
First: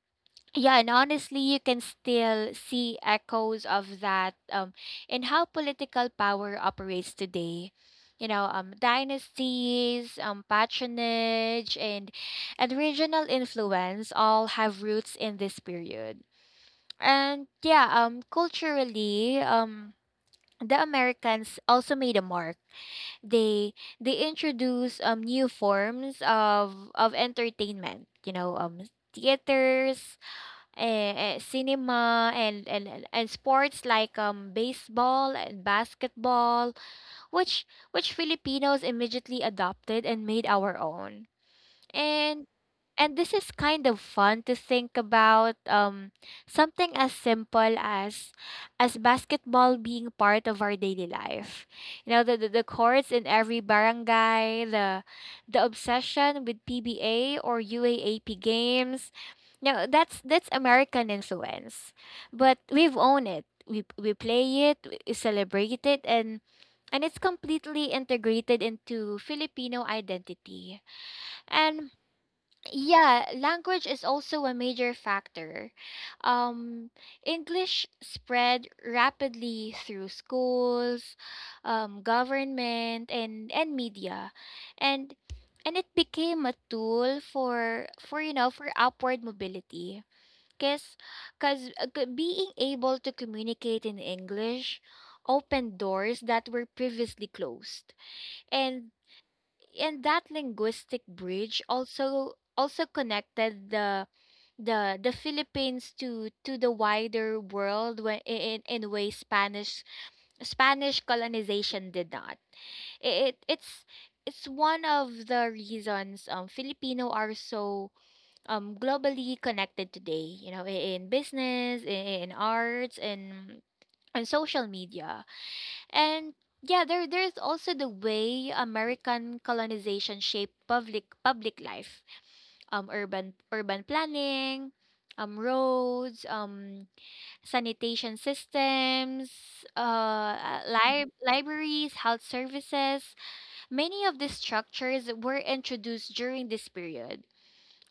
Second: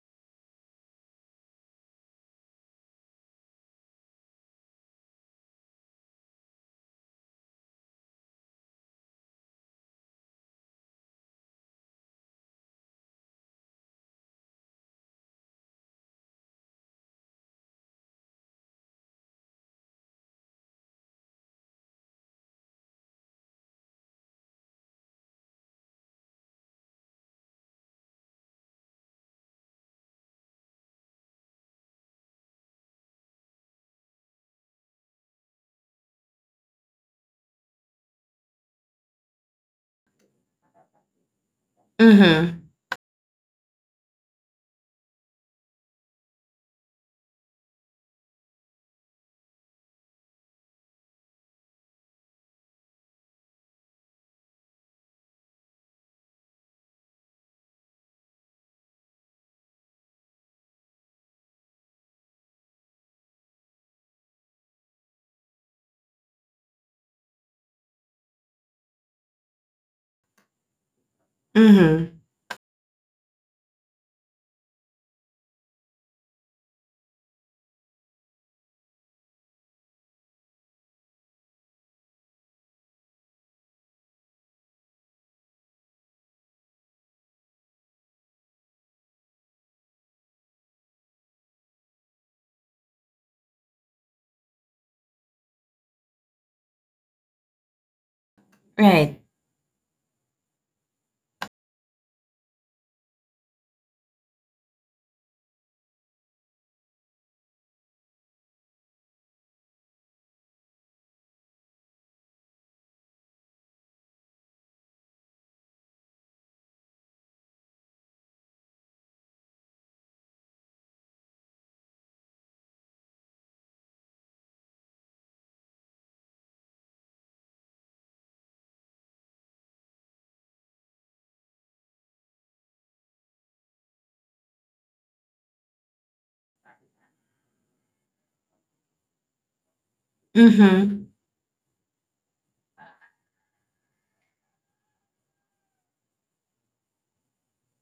Speaker 2: yeah, and honestly, you can still see echoes of that, in how political power operates today. You know, dynasties, patronage, and regional influence all have roots in this period. And yeah, culturally, the Americans also made a mark. They they introduced new forms of entertainment. You know, theaters, cinema, and, and sports like baseball and basketball, which which Filipinos immediately adopted and made our own. And
Speaker 1: Mhm.
Speaker 2: and this is kind of fun to think about. Something as simple as basketball being part of our daily life. You know, the courts in every barangay, the obsession with PBA or UAAP games. Now that's American influence. But we've owned it. We play it, we celebrate it, and it's completely integrated into Filipino identity. And
Speaker 1: Mhm.
Speaker 2: yeah, language is also a major factor. Um, English spread rapidly through schools, government, and media, and and it became a tool for for upward mobility. Cause, Being able to communicate in English opened doors that were previously closed,
Speaker 1: Right.
Speaker 2: and that linguistic bridge also also connected the the Philippines to the wider world when in ways Spanish Spanish colonization did not. It's it's one of the reasons Filipino are so globally connected today. You know, in business, in arts, and on social media. And yeah, there is also the way American colonization shaped public public life, urban urban planning, roads, sanitation systems,
Speaker 1: Mhm.
Speaker 2: libraries, health services. Many of these structures were introduced during this period.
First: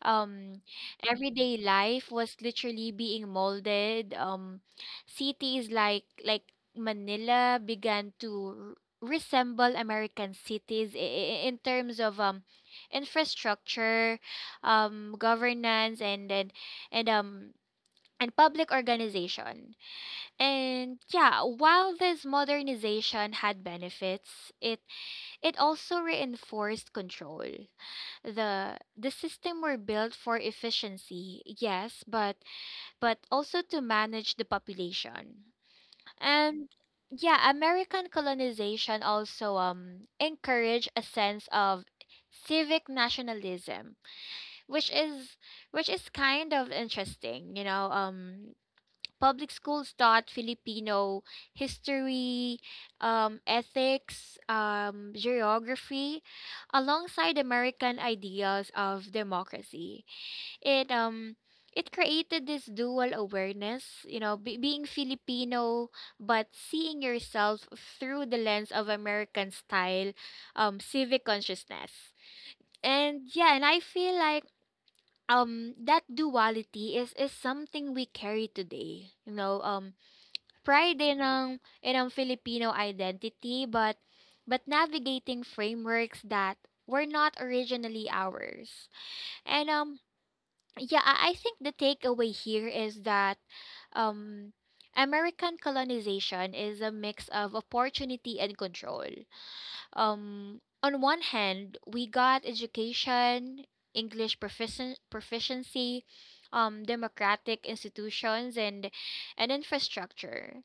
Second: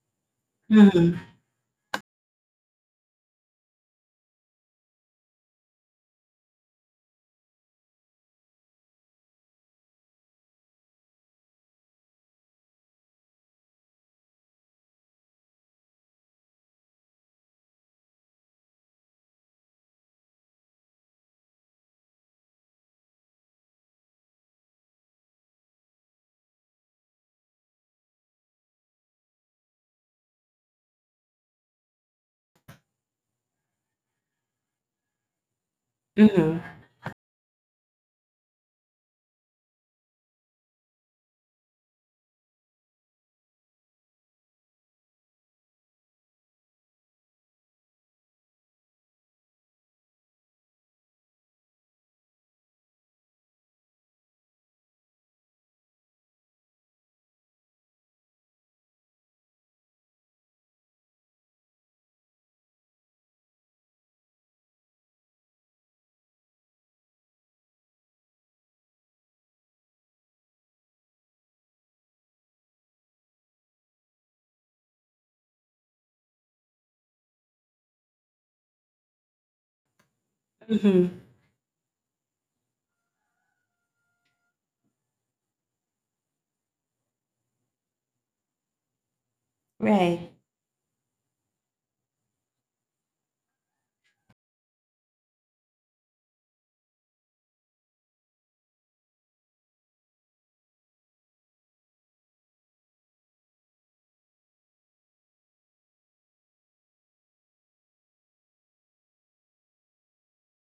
Speaker 2: um
Speaker 1: Mhm.
Speaker 2: Everyday life was literally being molded. Cities like manila began to resemble american cities in terms of infrastructure, governance, and um and public organization. And yeah, while this modernization had benefits, it also reinforced control. The system were built for efficiency, yes, but also to manage the population.
Speaker 1: Mhm.
Speaker 2: And yeah, american colonization also encouraged a sense of civic nationalism, which is which is kind of interesting. You know, public schools taught Filipino history, ethics, geography, alongside American ideas of democracy. It um it created this dual awareness, you know, being Filipino but seeing yourself through the lens of American style, civic consciousness. And yeah, and I feel like that duality is something we carry today. You know, pride
Speaker 1: Mhm.
Speaker 2: in ang Filipino identity, but navigating frameworks that were not originally ours. And
Speaker 1: Right.
Speaker 2: yeah, I think the takeaway here is that um American colonization is a mix of opportunity and control. On one hand, we got education, English proficiency, democratic institutions, and infrastructure.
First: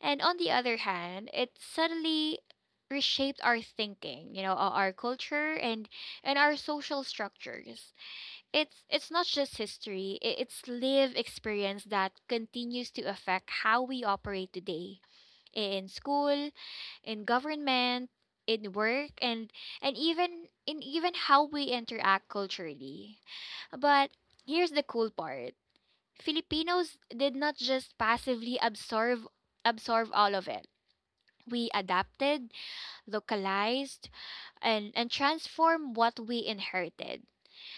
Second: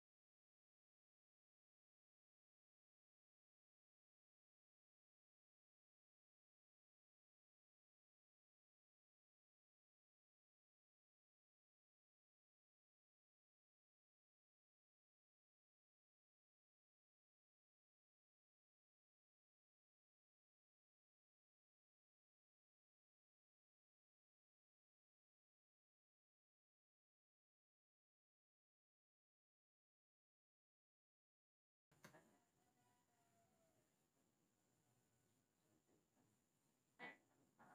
Speaker 2: And on the other hand, it suddenly reshaped our thinking, you know, our culture and our social structures. It's not just history, it's live experience that continues to affect how we operate today, in school, in government, in work, and even in even how we interact culturally. But here's the cool part. Filipinos did not just passively absorb absorb all of it. We adapted, localized, and transformed what we inherited.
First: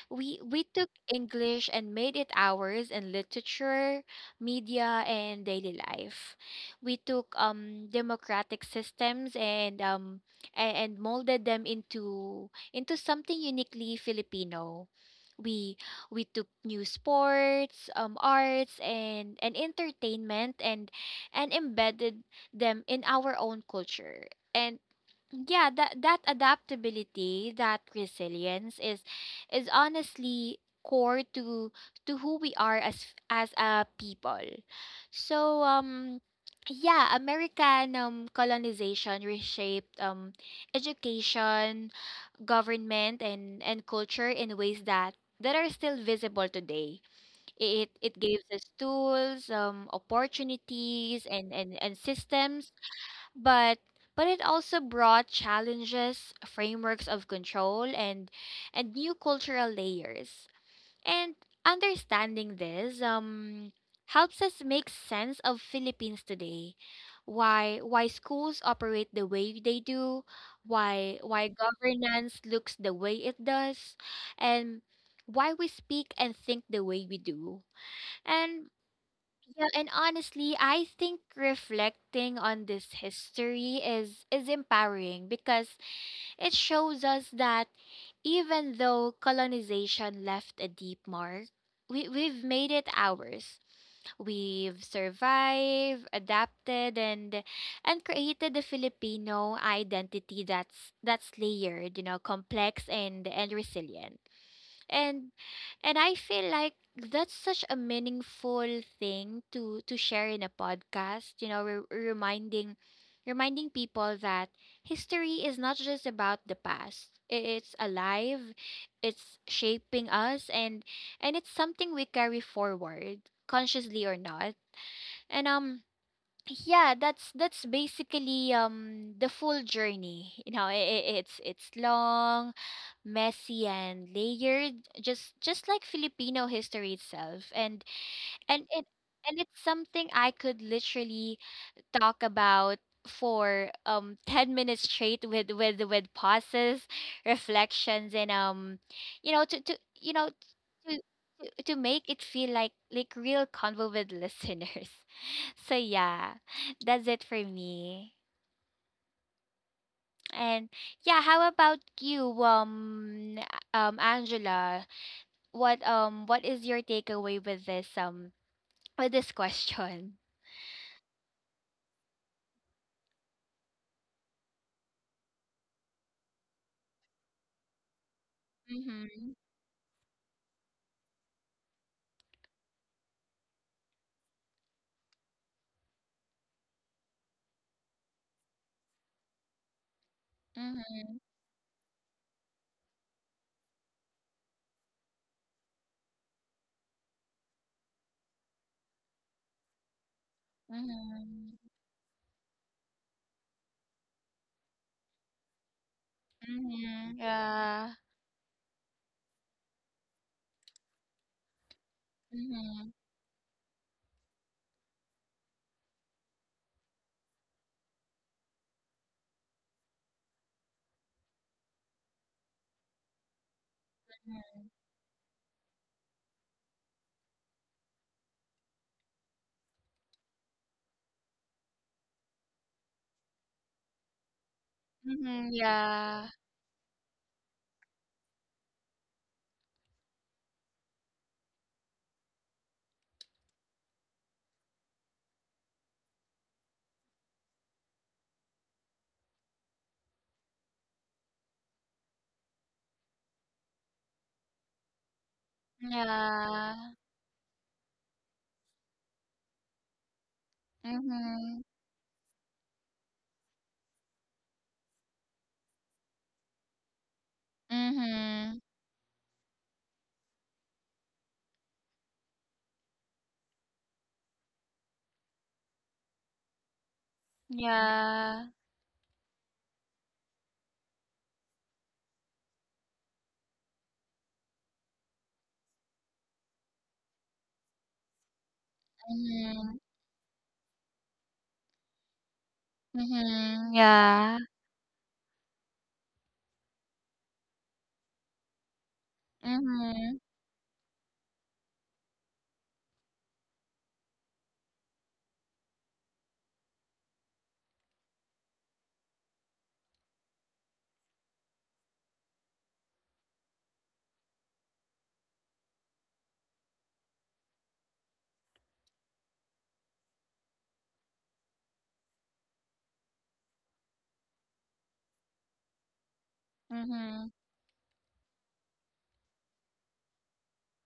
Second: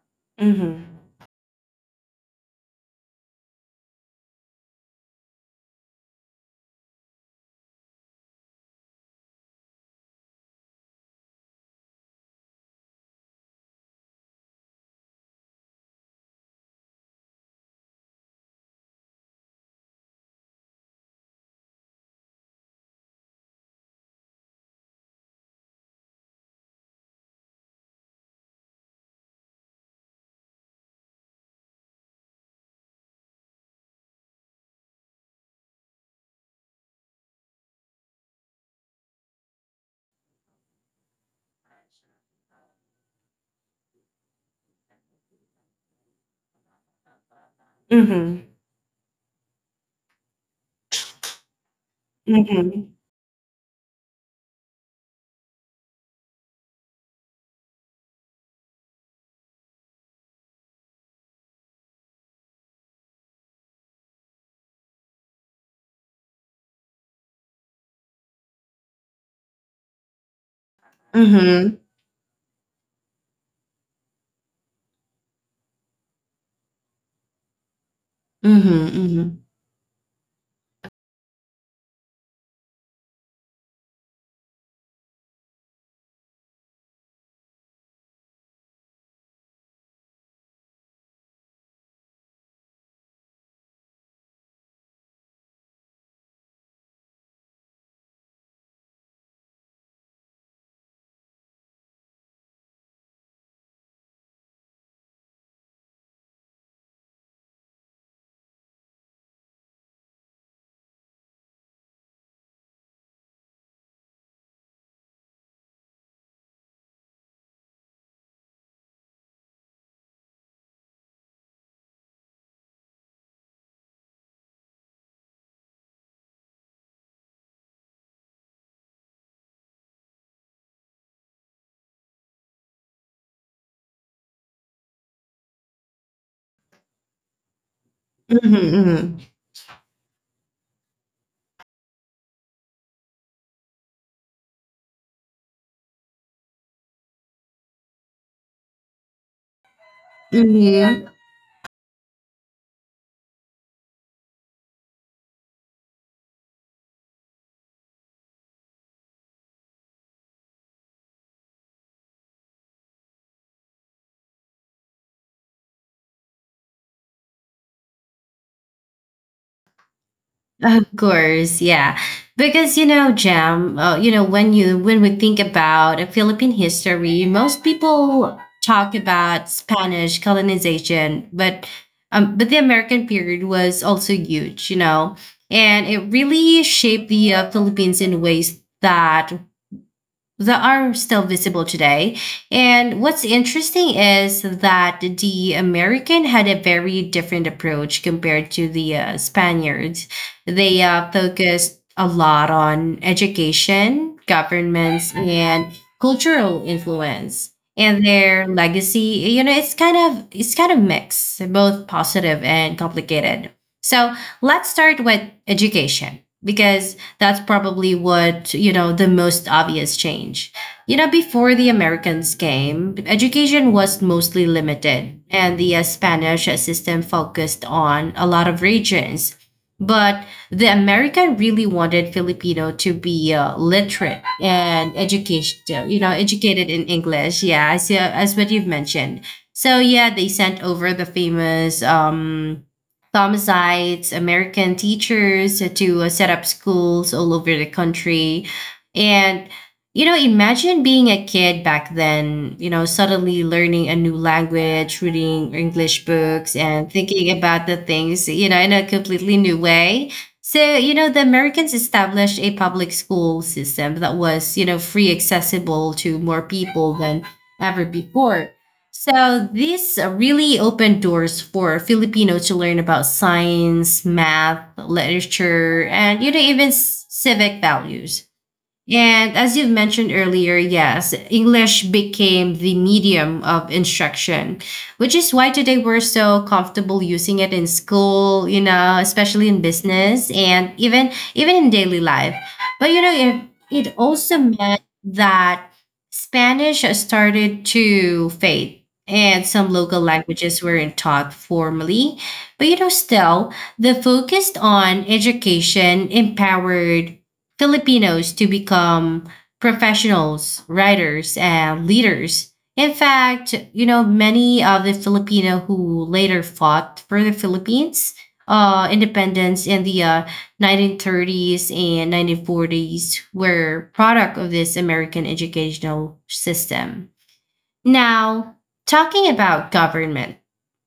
Speaker 2: We
Speaker 1: Mhm.
Speaker 2: took English and made it ours in literature, media, and daily life. We took democratic systems and and molded them into something uniquely Filipino. We we took new sports, arts, and entertainment, and embedded them in our own culture. And yeah, that adaptability, that resilience is honestly core to who we are as a people. So yeah, american colonization reshaped education, government, and culture in ways that that are still visible today. It gives
Speaker 1: Mhm.
Speaker 2: us tools, opportunities, and systems,
Speaker 1: Mhm.
Speaker 2: but but it also brought challenges, frameworks of control, and new cultural layers. And understanding this helps us make sense of Philippines today. Why schools operate the way they do,
Speaker 1: Mhm.
Speaker 2: why
Speaker 1: Mhm.
Speaker 2: governance looks the way it does, and why we speak and think the way we do. And yeah, and honestly, I think reflecting on this history is empowering because it shows us that even though colonization left a deep mark, we've made it ours. We've survived, adapted, and created the Filipino identity that's layered, you know, complex and resilient. and and I feel like that's such a meaningful thing to share in a podcast. You know, reminding people that history is not just about the past. It's alive, it's shaping us, and it's something we carry forward, consciously or not. And. Yeah, that's basically the full journey. You know, it's long, messy and layered just like filipino history itself
Speaker 1: Mhm.
Speaker 2: and it
Speaker 1: Mhm. Mhm.
Speaker 2: and it's something I could literally talk about for 10 minutes straight with pauses reflections and you know to to you know
Speaker 1: Mhm.
Speaker 2: to to to make it feel like real convo with listeners so yeah, that's it for me. And yeah, how about you Angela, what is your takeaway with this question?
Speaker 1: Of course, yeah. Because you know, Jam, you know, when you when we think about Philippine history, most people talk
Speaker 2: Mhm.
Speaker 1: about Spanish colonization, but the American period was also huge, you know, and it really shaped the Philippines in ways that that are
Speaker 2: Mhm.
Speaker 1: still visible today. And what's interesting is that the American had a very different approach compared to the Spaniards. They
Speaker 2: Mhm.
Speaker 1: focused a lot on education, governments, and cultural
Speaker 2: Mhm.
Speaker 1: influence.
Speaker 2: Yeah.
Speaker 1: And their legacy, you know, it's kind of mixed, both positive and
Speaker 2: Mhm.
Speaker 1: complicated. So let's start with education because that's probably what, you know, the most obvious change. You know, before the Americans came, education was mostly limited, and the Spanish system focused on a lot of regions. But the American really wanted Filipino to be literate and
Speaker 2: Mhm.
Speaker 1: education, you know,
Speaker 2: Yeah.
Speaker 1: educated in English. Yeah, as what you've mentioned. So yeah, they sent over the famous Thomasites, American teachers to set up schools all over the country. And, you know, imagine being a kid back then, you know, suddenly learning a new language, reading English books,
Speaker 2: Yeah.
Speaker 1: and thinking about the things, you know, in a completely new way. So, you know, the
Speaker 2: Mhm.
Speaker 1: Americans established a public school system that was, you know, free accessible to more people than ever before.
Speaker 2: Mhm.
Speaker 1: So this really opened doors for Filipinos to learn about science, math, literature, and you know even civic values.
Speaker 2: Yeah.
Speaker 1: And as you've mentioned earlier, yes, English became the medium of instruction, which is why today we're so comfortable using it in school, you know, especially in
Speaker 2: Mhm.
Speaker 1: business and even in daily life. But you know,
Speaker 2: Mhm.
Speaker 1: it
Speaker 2: Yeah.
Speaker 1: also meant that Spanish started to fade and some local
Speaker 2: Mhm.
Speaker 1: languages weren't taught formally. But you know, still the focus on education empowered Filipinos to become professionals, writers, and leaders. In fact, you know, many of the Filipino who later fought for the Philippines independence in the 1930s and 1940s were product of this American educational system.
Speaker 2: Mhm.
Speaker 1: Now, talking about government,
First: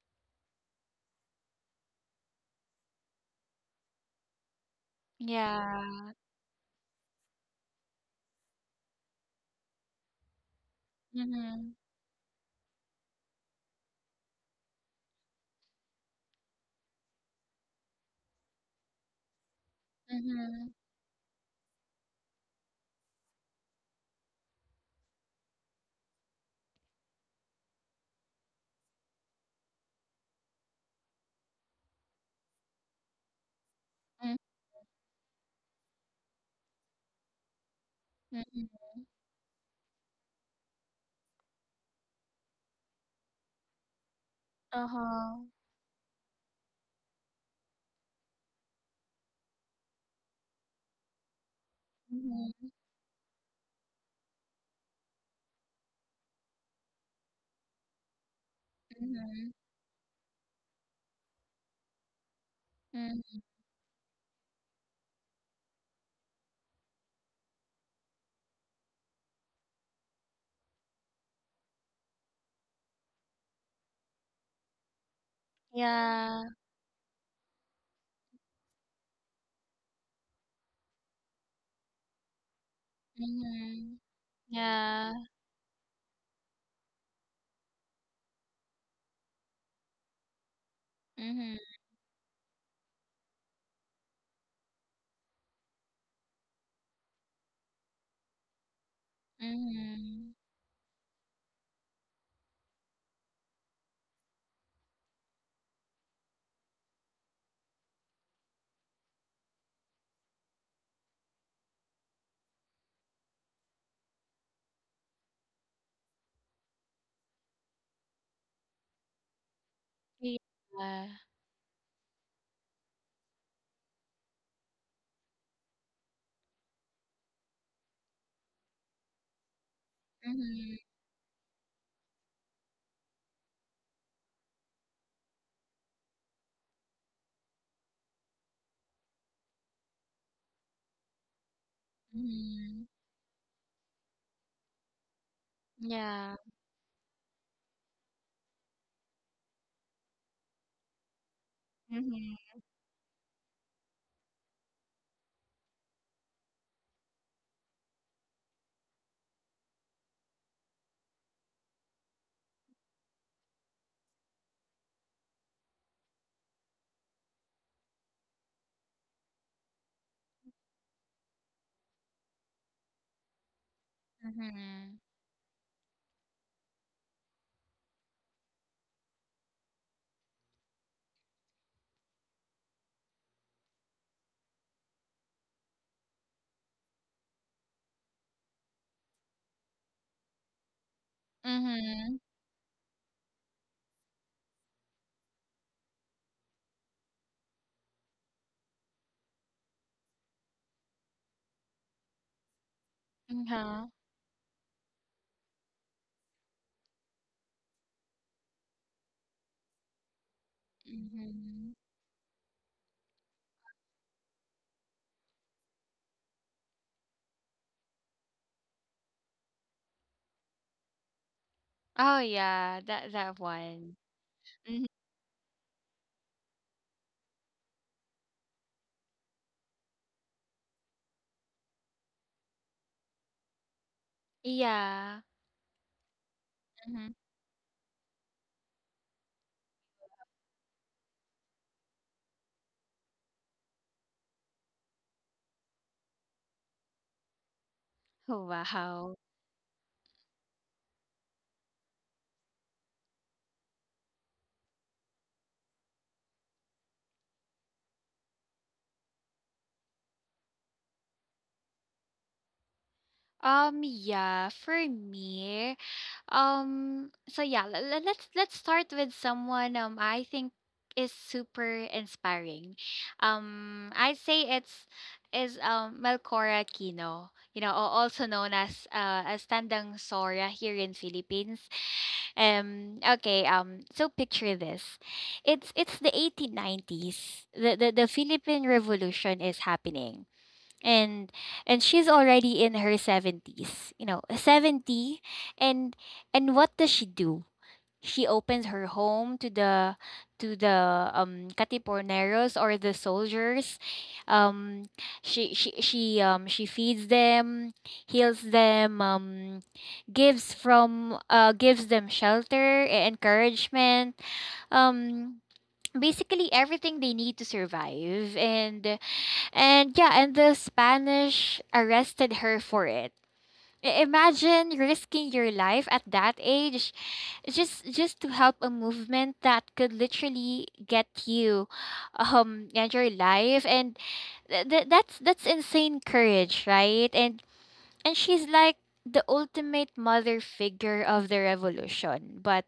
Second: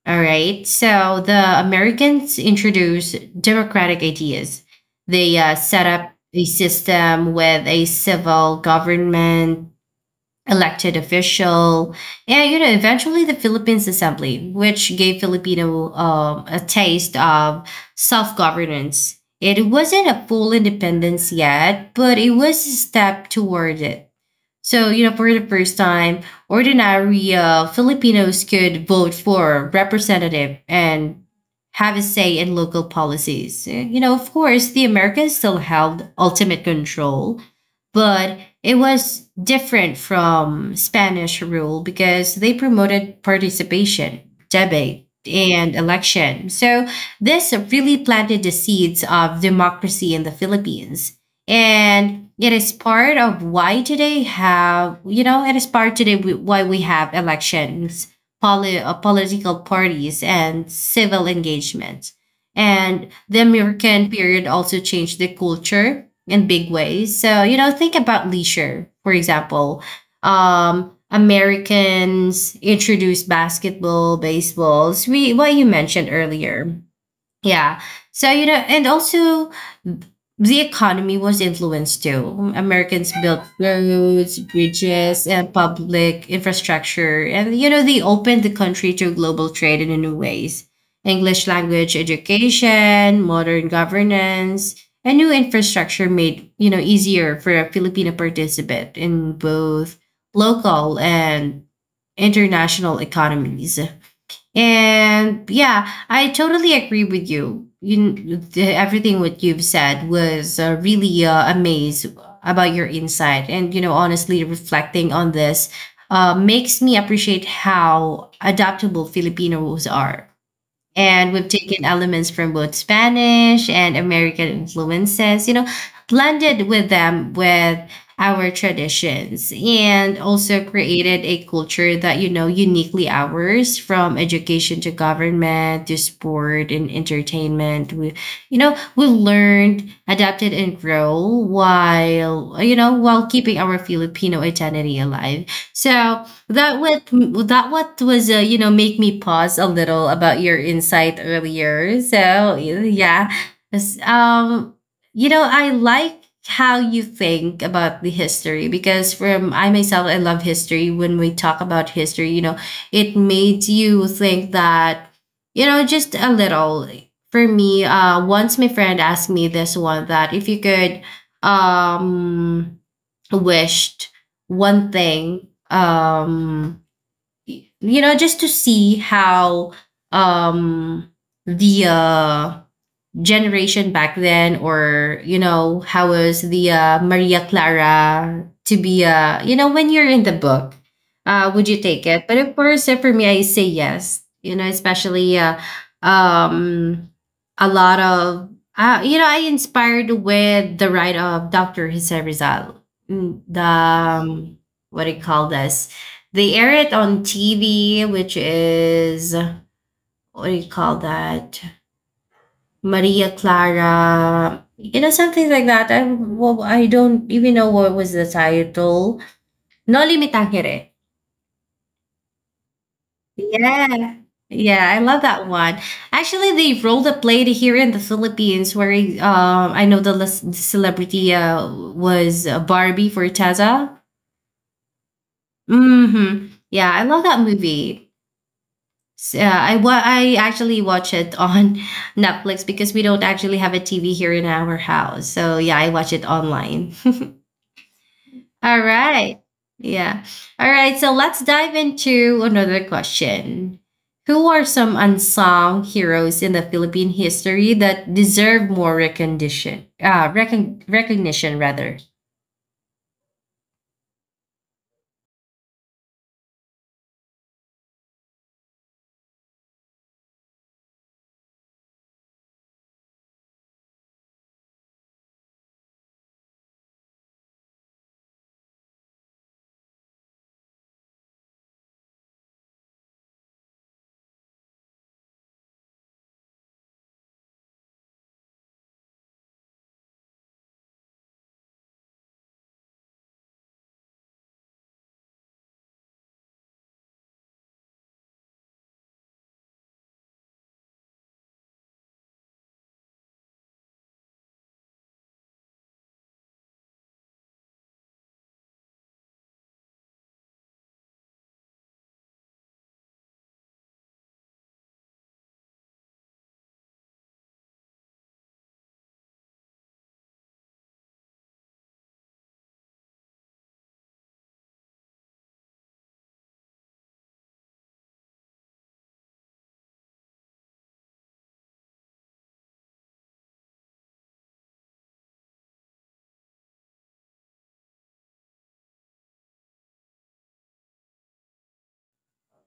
Speaker 1: all right. So the Americans introduced democratic ideas. They set
Speaker 2: Yeah.
Speaker 1: up a system with a civil government, elected
Speaker 2: Mhm.
Speaker 1: official, and you know eventually the Philippines Assembly, which gave Filipino a taste of self governance. It wasn't a full
Speaker 2: Mhm.
Speaker 1: independence yet, but it was a step toward it. So, you know, for the first time, ordinary Filipinos could vote for representative and have a say in local policies. You know, of
Speaker 2: Mhm.
Speaker 1: course, the Americans still held ultimate control, but
Speaker 2: Mhm.
Speaker 1: it was different from Spanish rule because they promoted participation, debate,
Speaker 2: Uh-huh.
Speaker 1: and election. So this really planted the seeds of democracy in the Philippines. And it
Speaker 2: Mhm.
Speaker 1: is part of why today have, you know, it is part today why we have elections,
Speaker 2: Mhm.
Speaker 1: political parties, and civil engagement. And
Speaker 2: Mhm.
Speaker 1: the American period also changed the culture in big ways. So, you know, think about leisure, for example. Americans introduced basketball, baseballs, we, what you mentioned
Speaker 2: Yeah.
Speaker 1: earlier. Yeah. So, you know, and also th- the economy was influenced too. Americans built
Speaker 2: Mhm.
Speaker 1: roads,
Speaker 2: Yeah.
Speaker 1: bridges, and public infrastructure. And, you know, they opened the country to global trade in new ways. English
Speaker 2: Mhm.
Speaker 1: language education, modern governance, and new infrastructure made, you know, easier for a Filipino participant in both
Speaker 2: Mhm.
Speaker 1: local and international economies. And yeah, I totally agree with you. Everything what you've said was really amazed about your insight, and you know, honestly, reflecting on this makes me appreciate how adaptable Filipinos are
Speaker 2: Yeah.
Speaker 1: and we've taken elements from both Spanish and American influences, you know, blended with them with our traditions and also
Speaker 2: Mhm.
Speaker 1: created a culture that you know uniquely ours from education to government to sport and entertainment we you know we learned adapted and grow while you
Speaker 2: Mhm.
Speaker 1: know while keeping our Filipino identity alive so
Speaker 2: Yeah.
Speaker 1: that what that what was you know make me pause a little about your insight earlier.
Speaker 2: Mhm.
Speaker 1: So yeah, S- um, you know I like how you think about the history because from I myself I love history. When we talk about history, you know, it made you think that you know just a little. For me, once my friend asked me this one that if you could, um wished one
Speaker 2: Mhm.
Speaker 1: thing you know just to see how um the generation back then or you know how was the Maria Clara to be you know when you're in the book would you take
Speaker 2: Mhm.
Speaker 1: it but of course for me I say yes you know especially um a lot of you know I inspired with the write of Dr. Jose Rizal. Mm, the
Speaker 2: Uh-huh.
Speaker 1: what do you call this, they air it on TV, which is, what do you call that,
Speaker 2: Mhm.
Speaker 1: Maria Clara, you know, something like that. I well, I don't even know what was the title. Noli Me Tangere.
Speaker 2: Oh yeah, that that one.
Speaker 1: Yeah.
Speaker 2: Mhm.
Speaker 1: Yeah, I love that one. Actually, they rolled a play here in the Philippines where I know the the celebrity was Barbie Forteza.
Speaker 2: Yeah.
Speaker 1: Mm-hmm. Yeah, I
Speaker 2: Mhm.
Speaker 1: love that movie. I actually watch it on Netflix because we don't actually have a TV here in our house. So yeah, I watch it online. All
Speaker 2: Wow.
Speaker 1: right. Yeah. All right. So let's dive into another question. Who are some unsung heroes in the Philippine history that deserve more recognition, rather.
Speaker 2: Yeah, for me. Let's start with someone I think is super inspiring. I'd say it's is Melcora Aquino, you know, also known as Tandang Sora here in Philippines. Okay, so picture this. It's the 1890s. The Philippine Revolution is happening, and she's already in her 70s, you know, 70. And what does she do? She opens her home to the katiporneros or the soldiers. um she feeds them, heals them, gives them shelter, encouragement, um basically everything they need to survive. And the Spanish arrested her for it. Imagine risking your life at that age just to help a movement that could literally get you and your life. And that's insane courage, right? And she's like the ultimate mother figure of the revolution, but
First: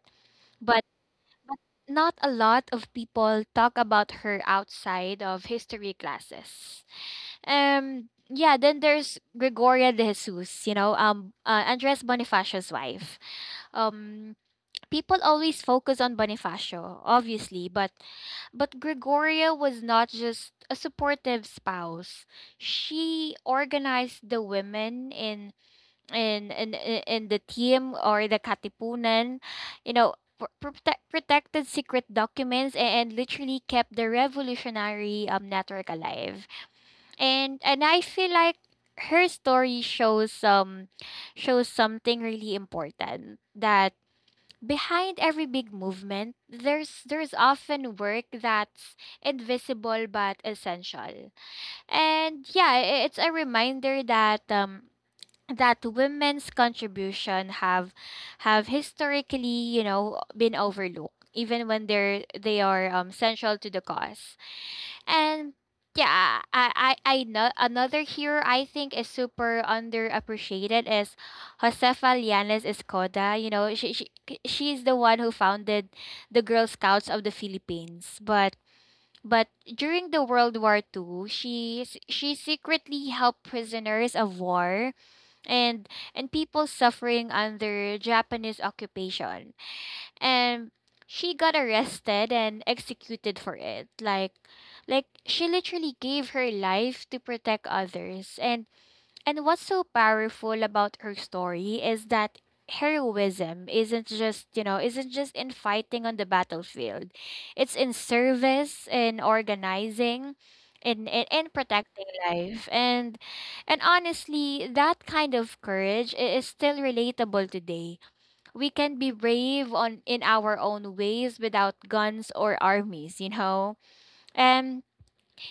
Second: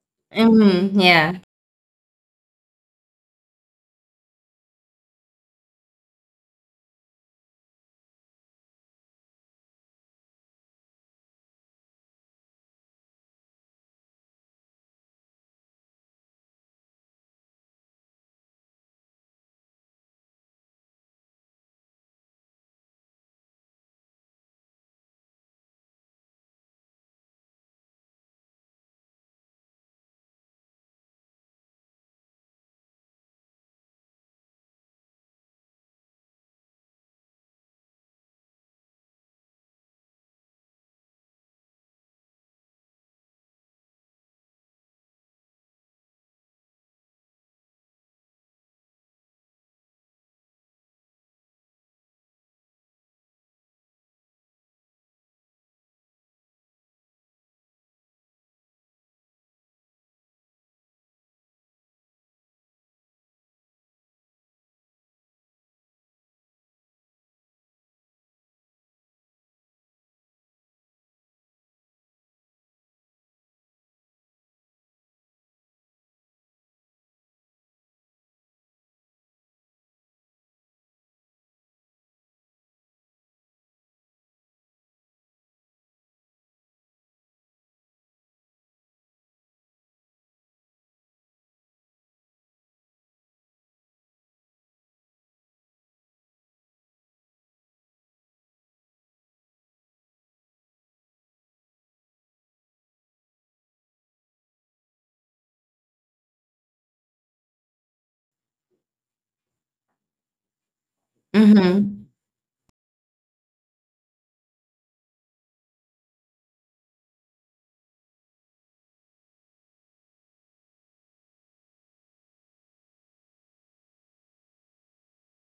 Speaker 2: but
Speaker 1: Mm-hmm. Yeah.
Speaker 2: not a lot of people talk about her outside of history classes. Yeah, then there's Gregoria de Jesus, you know, Andres Bonifacio's wife. Um, People always focus on Bonifacio, obviously, but Gregoria was not just a supportive spouse. She organized the women in the team or the Katipunan, you know, protected secret documents, and literally kept the revolutionary network alive. And I feel like her story shows something really important, that behind every big movement there's often work that's invisible but essential. And yeah, it's a reminder that women's contribution have historically, you know, been overlooked even when they are central to the cause. And yeah, I know another hero I think is super underappreciated is Josefa Lianes Escoda. You know, she's the one who founded the Girl Scouts of the Philippines. But during the World War Two, she secretly helped prisoners of war and people suffering under Japanese occupation, and she got arrested and executed for it, like she literally gave her life to protect others. And what's so powerful about her story is that heroism isn't just you know isn't just in fighting on the battlefield. It's in service, in organizing, in protecting
Speaker 1: Mm-hmm.
Speaker 2: life. And honestly, that kind of courage, is still relatable today. We can be brave on in our own ways without guns or armies, you know? And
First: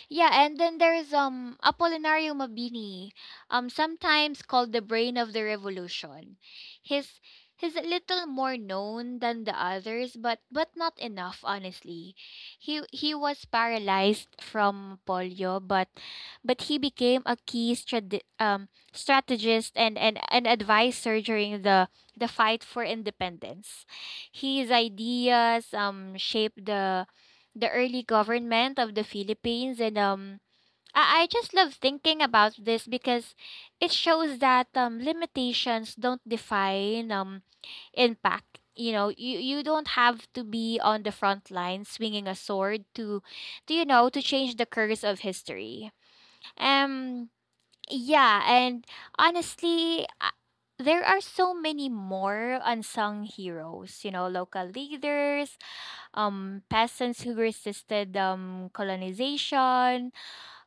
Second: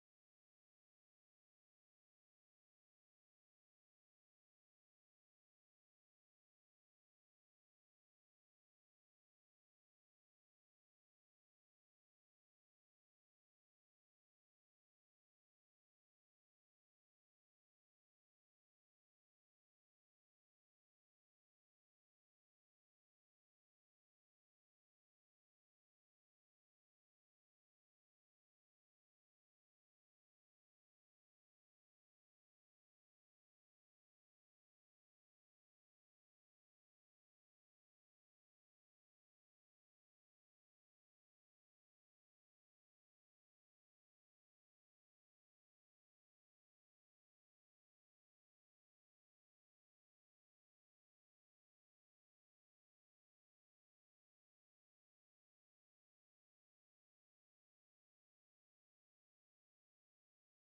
Speaker 2: yeah, and then there's Apolinario Mabini, sometimes called the brain of the revolution. His He's a little more known than the others, but not enough, honestly. He was paralyzed from polio, but he became a key strategist and an advisor during the fight for independence. His ideas shaped the early government of the Philippines. And I just love thinking about this because it shows that limitations don't define impact. You know, you don't have to be on the front line swinging a sword to, to change the curse of history. Um, yeah, and honestly, there are so many more unsung heroes. You know, local leaders, peasants who resisted colonization,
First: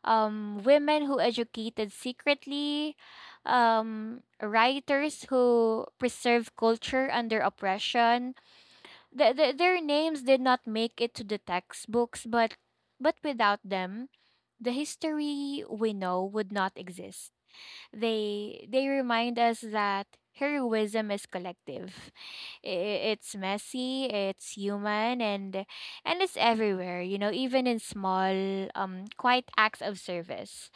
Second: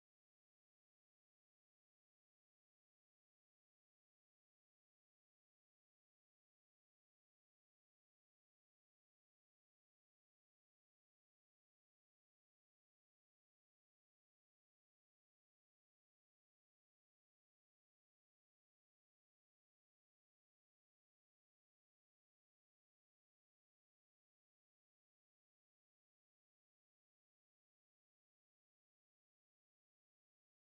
Speaker 2: women who educated secretly, writers who preserved culture under oppression. Their names did not make it to the textbooks, but without them, the history we know would not exist. They remind us that heroism is collective. It's messy, it's human, and it's everywhere. You know, even in small, quiet acts of service.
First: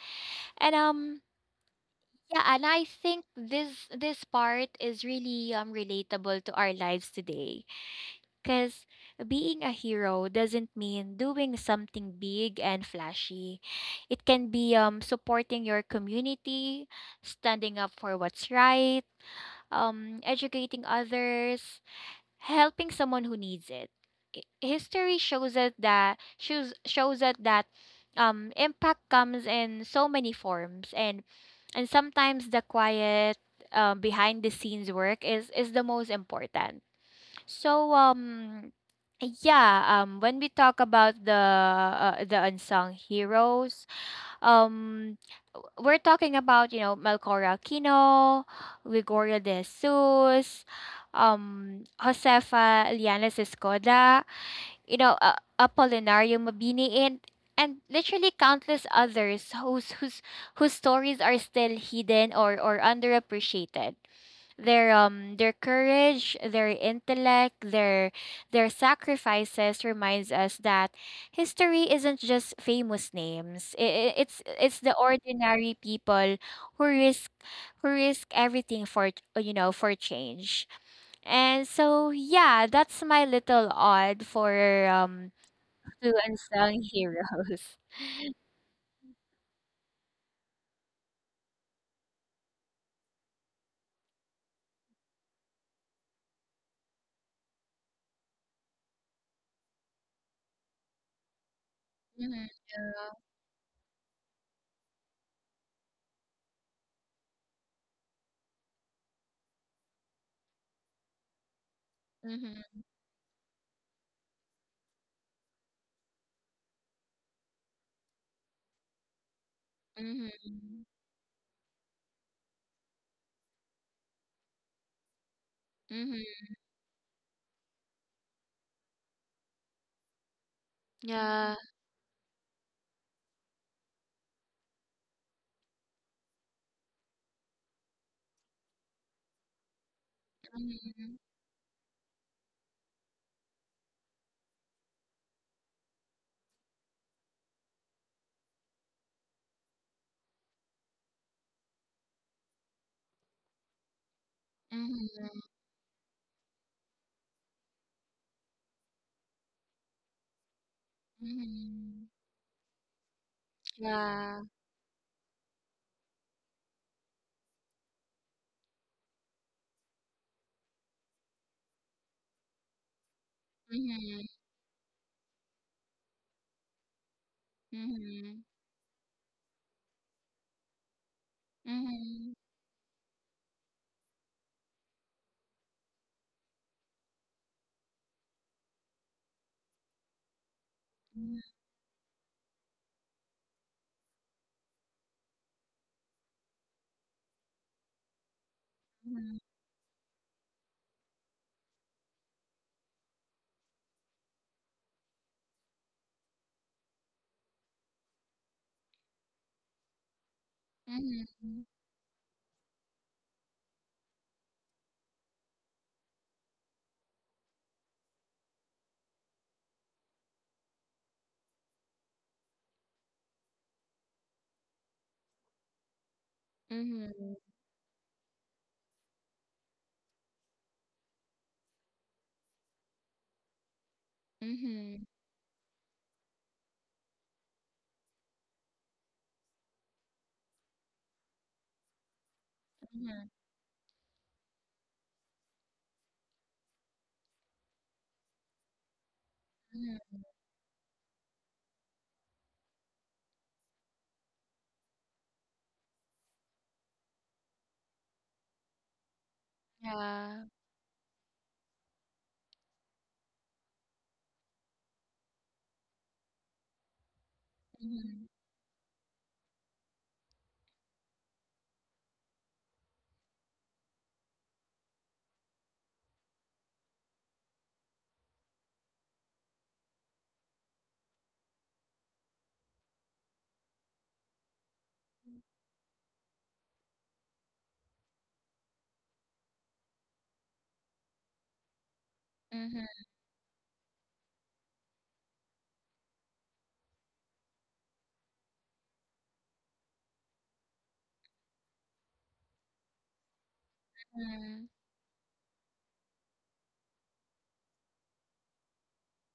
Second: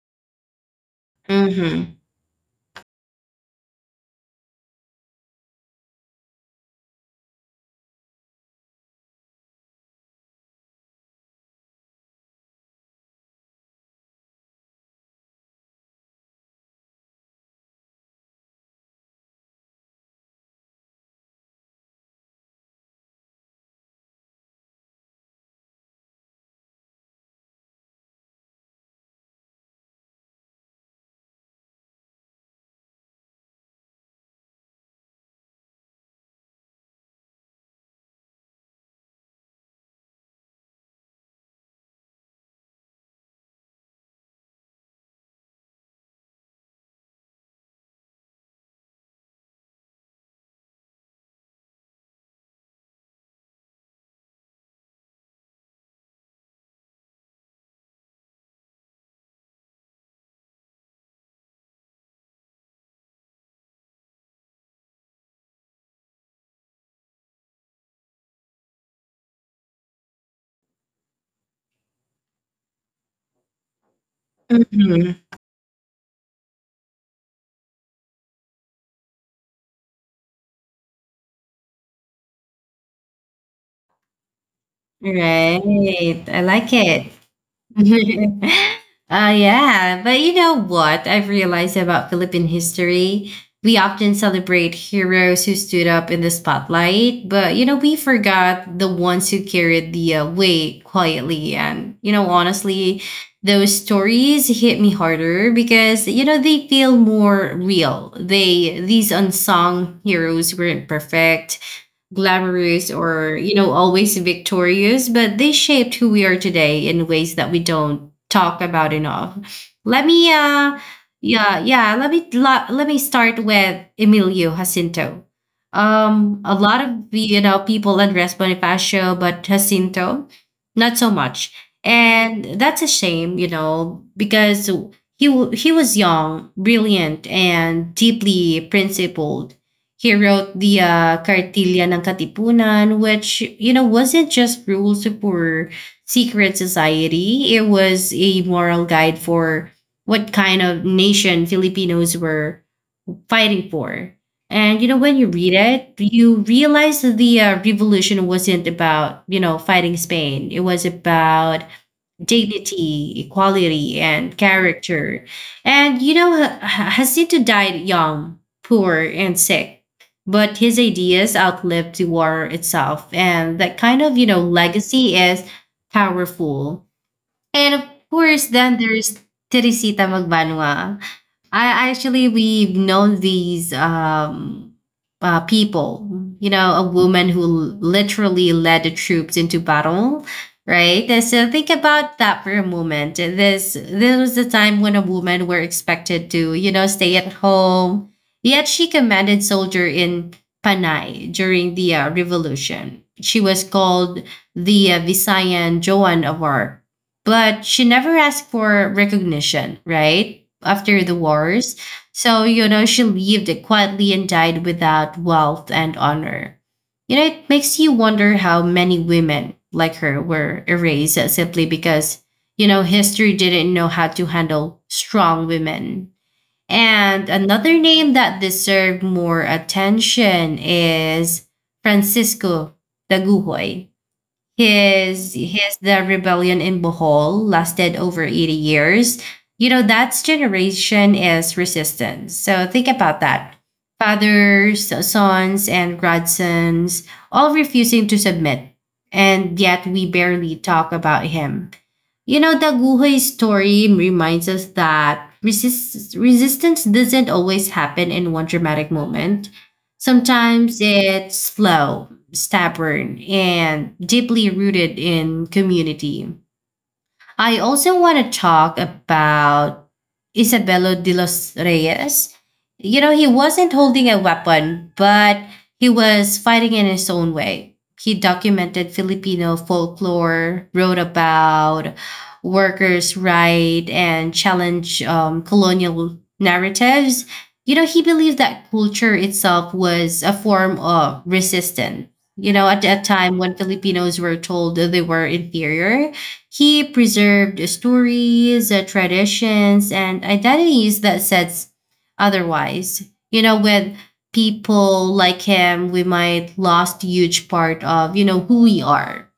Speaker 2: And
Speaker 1: Mm-hmm.
Speaker 2: yeah, and I think this part is really relatable to our lives today. Because being a hero doesn't mean doing something big and flashy. It can be, supporting your community, standing up for what's right, educating others, helping someone who needs it. History shows us that shows us that impact comes in so many forms, and sometimes the quiet, behind the scenes work is the most important. So yeah, when we talk about the unsung heroes, um we're talking about, you know, Melchora Aquino, Gregorio de Jesus, Josefa Lianes Escoda, you know, Apolinario Mabini, and literally countless others whose stories are still hidden or underappreciated. Their their courage, their intellect, their sacrifices reminds us that history isn't just famous names. It's it's the
Speaker 1: Mm-hmm.
Speaker 2: ordinary people who risk, everything for, for change. And so yeah, that's my little odd for um two
Speaker 1: Right. I like
Speaker 2: unsung
Speaker 1: it.
Speaker 2: heroes.
Speaker 1: uh, yeah, but you know what? I've realized about Philippine history. We often celebrate heroes who stood up in the spotlight, but you know, we forgot the ones who carried the weight quietly. And you know,
Speaker 2: Mhm.
Speaker 1: honestly, those stories hit me harder because you know, they feel more real. They, these unsung heroes weren't perfect
Speaker 2: Mhm.
Speaker 1: glamorous or you know always victorious but they shaped who we are today in ways that we don't talk about enough. Let me
Speaker 2: Mhm.
Speaker 1: yeah yeah let me la- Let me start with Emilio Jacinto.
Speaker 2: Mhm.
Speaker 1: A lot of you know people address Bonifacio but Jacinto not so much.
Speaker 2: Yeah.
Speaker 1: And that's a shame you know because he was young brilliant and deeply principled. He wrote the
Speaker 2: Mhm.
Speaker 1: Cartilla ng Katipunan, which, you know, wasn't just rules for secret society. It was a moral guide for what kind of nation Filipinos were fighting for. And, you know, when you
Speaker 2: Mhm.
Speaker 1: read it, you realize that the revolution wasn't about, you know, fighting Spain. It was about
Speaker 2: Mhm.
Speaker 1: dignity, equality, and
Speaker 2: Yeah.
Speaker 1: character. And you know, Jacinto died young, poor, and sick, but his ideas outlived the war itself. And that kind of, you
Speaker 2: Mhm.
Speaker 1: know, legacy is powerful. And of
Speaker 2: Mhm.
Speaker 1: course, then there's Teresita Magbanua. I actually
Speaker 2: Mhm.
Speaker 1: we've known these people. You know, a woman who literally led the troops into battle, right? And
Speaker 2: Mhm.
Speaker 1: so think about that for a moment. This was the time when a woman were expected to, you know, stay at home. Yet she
Speaker 2: Mhm.
Speaker 1: commanded soldier in Panay during the revolution. She was called the Visayan Joan of Arc, but she never asked for recognition, right? After the
Speaker 2: Mhm.
Speaker 1: wars. So, you know, she lived quietly and died without wealth and honor. You know, it makes you wonder how many women like her were erased simply because, you know, history didn't know how to handle strong women. And
Speaker 2: Mhm.
Speaker 1: another name that deserved more attention is Francisco Daguhoy.
Speaker 2: Mhm.
Speaker 1: His The rebellion in Bohol lasted over 80 years. You know, that's generation is resistance. So think about that. Fathers, sons, and godsons all refusing to submit. And yet
Speaker 2: Mhm.
Speaker 1: we
Speaker 2: Mhm.
Speaker 1: barely talk about him. You know, the Guhoy story reminds us that resistance doesn't always happen in one dramatic moment.
Speaker 2: Yeah.
Speaker 1: Sometimes it's slow, stubborn, and deeply rooted in community. I also want to
Speaker 2: Mhm.
Speaker 1: talk about Isabelo de los Reyes. You know, he wasn't holding a weapon, but he was fighting in his own way. He documented Filipino folklore, wrote about workers' right, and challenged colonial narratives. You know, he believed that culture itself was a form of resistance. You know, at a
Speaker 2: Mhm.
Speaker 1: time when Filipinos were told that they were inferior, he preserved stories, traditions, and identities that sets otherwise. You know, with
Speaker 2: Mhm.
Speaker 1: people like him, we might lost huge part of you know who we are,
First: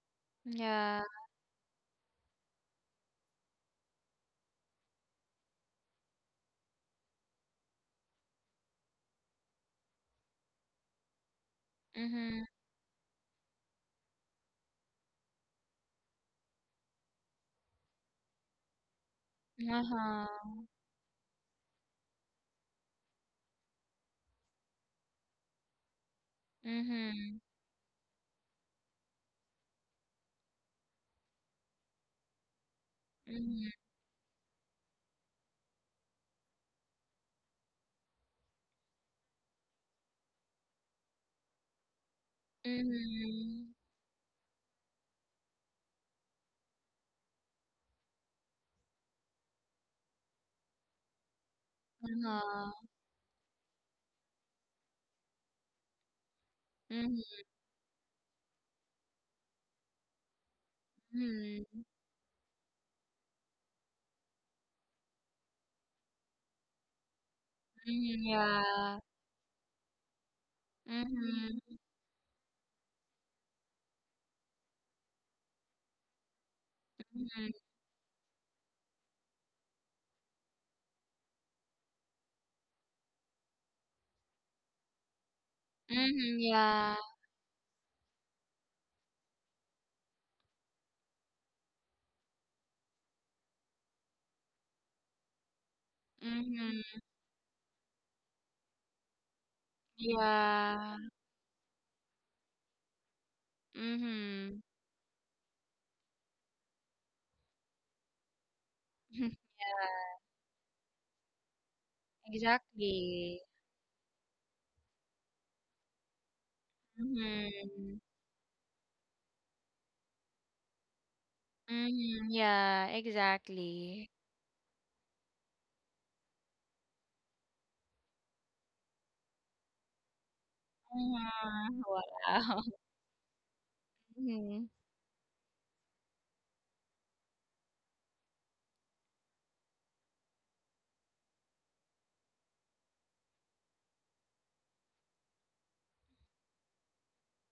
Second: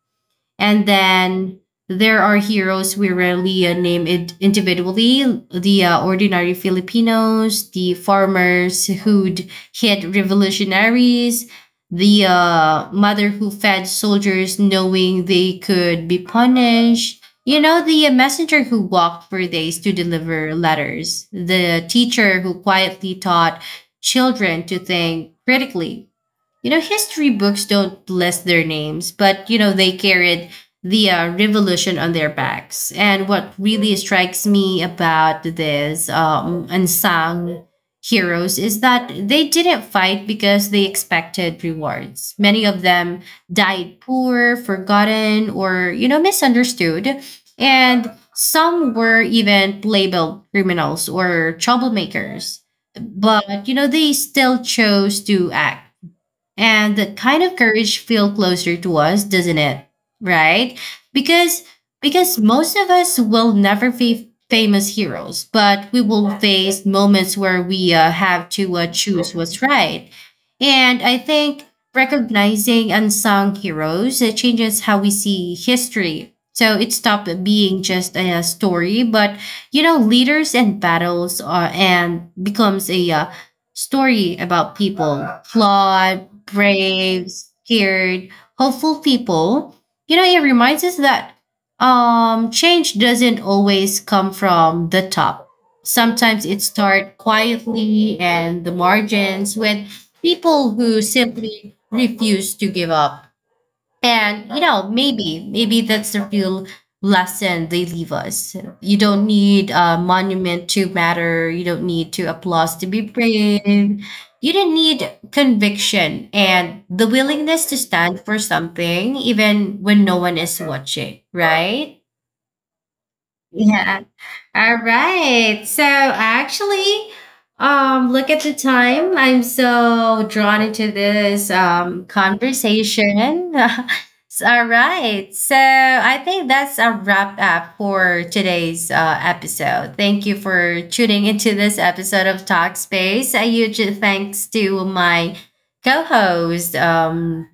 Speaker 1: and
Speaker 2: Yeah.
Speaker 1: then there are heroes we rarely name it individually, the ordinary Filipinos, the farmers who'd hit revolutionaries, the
Speaker 2: Mhm.
Speaker 1: mother who fed soldiers knowing they could be punished. You know, the messenger who walked for days to
Speaker 2: Uh-huh.
Speaker 1: deliver letters, the teacher who quietly taught children to think critically, you know, history
Speaker 2: Mhm.
Speaker 1: books don't list their names, but you know, they carried the revolution on their backs. And what
Speaker 2: Mhm.
Speaker 1: really strikes me about these unsung heroes is that they didn't fight because they expected rewards. Many of them
Speaker 2: Mhm.
Speaker 1: died poor, forgotten, or, you know, misunderstood. And some were even labeled criminals or troublemakers.
Speaker 2: Uh-huh.
Speaker 1: But, you know, they still chose to act, and that
Speaker 2: Mhm.
Speaker 1: kind of courage feel closer to us, doesn't it? Right? Because
Speaker 2: Mhm.
Speaker 1: because most of us will never be famous heroes, but we will face moments where we
Speaker 2: Mhm.
Speaker 1: have to
Speaker 2: Yeah.
Speaker 1: choose what's right. And I think
Speaker 2: Mhm.
Speaker 1: recognizing unsung heroes it changes how we see history. So it stopped
Speaker 2: Mhm.
Speaker 1: being just a, story, but you know, leaders and battles are, and becomes a story about people, flaws,
Speaker 2: Mhm. Yeah.
Speaker 1: brave, scared, hopeful people. You know, it reminds us that change doesn't always come from the top. Sometimes it
Speaker 2: Mhm.
Speaker 1: starts quietly and the margins with people
Speaker 2: Yeah.
Speaker 1: who simply refuse to give up. And you
Speaker 2: Mhm.
Speaker 1: know, maybe that's the real lesson they leave us. You don't
Speaker 2: Yeah.
Speaker 1: need a monument to matter. You don't need to applause to be
Speaker 2: Exactly.
Speaker 1: brave. You don't need conviction and the willingness to
Speaker 2: Mhm.
Speaker 1: stand for something even when no one is watching, right?
Speaker 2: Mhm, yeah,
Speaker 1: Yeah.
Speaker 2: exactly.
Speaker 1: All right. So actually, look at the time. I'm so drawn into this
Speaker 2: Mhm, wow.
Speaker 1: conversation. All
Speaker 2: Mhm,
Speaker 1: right. So I think that's a wrap up for today's episode. Thank you for tuning into this episode of Talkspace. A huge thanks to my co-host,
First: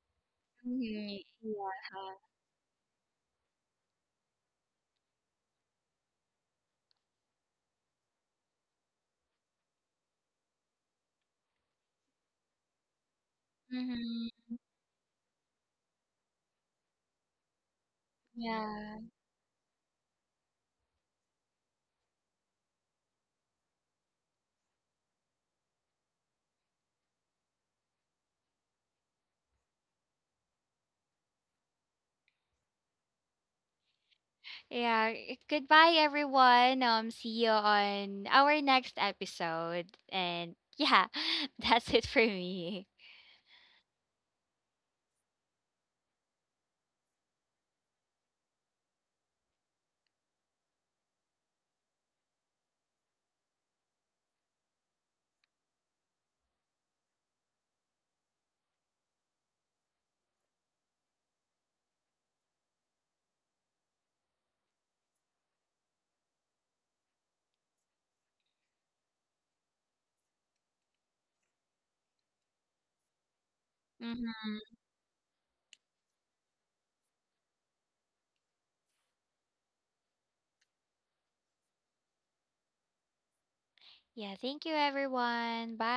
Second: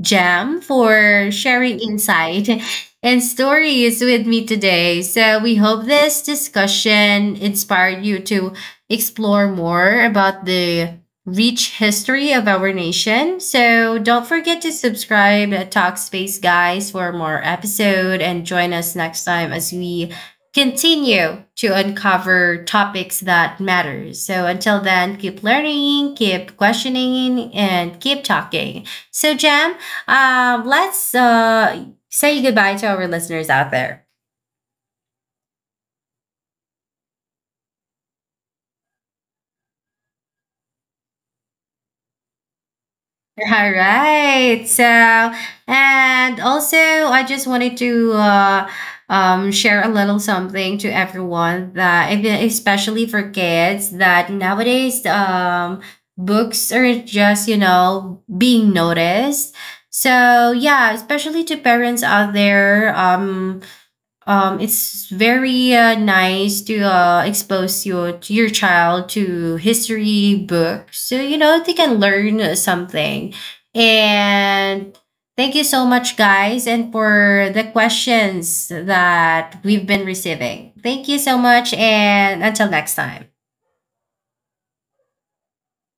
Speaker 1: Jam,
Speaker 2: mhm, yeah.
Speaker 1: for sharing insight and stories with me today. So, we hope this discussion inspired you to explore more about the rich history of our nation. So, don't
Speaker 2: Mhm,
Speaker 1: forget to subscribe to Talkspace, guys, for more episode, and join us
Speaker 2: yeah.
Speaker 1: next time as we continue to uncover topics that matter. So, until then, keep learning, keep questioning, and keep talking. So, Jam, let's say goodbye to our listeners out there.
Speaker 2: Yeah, goodbye everyone. See you on our next episode. And yeah, that's it for me.
Speaker 1: All right. So, and also, I just wanted to share a little something to everyone that, especially for kids, that nowadays books are just, you know, being noticed. So, yeah, especially to parents out there, it's very nice to expose your to your child to history books so you know they can learn something,
Speaker 2: Mhm.
Speaker 1: and thank you so much guys, and for the questions that we've been receiving, thank you so much, and until next time.
Speaker 2: Yeah, thank you everyone. Bye.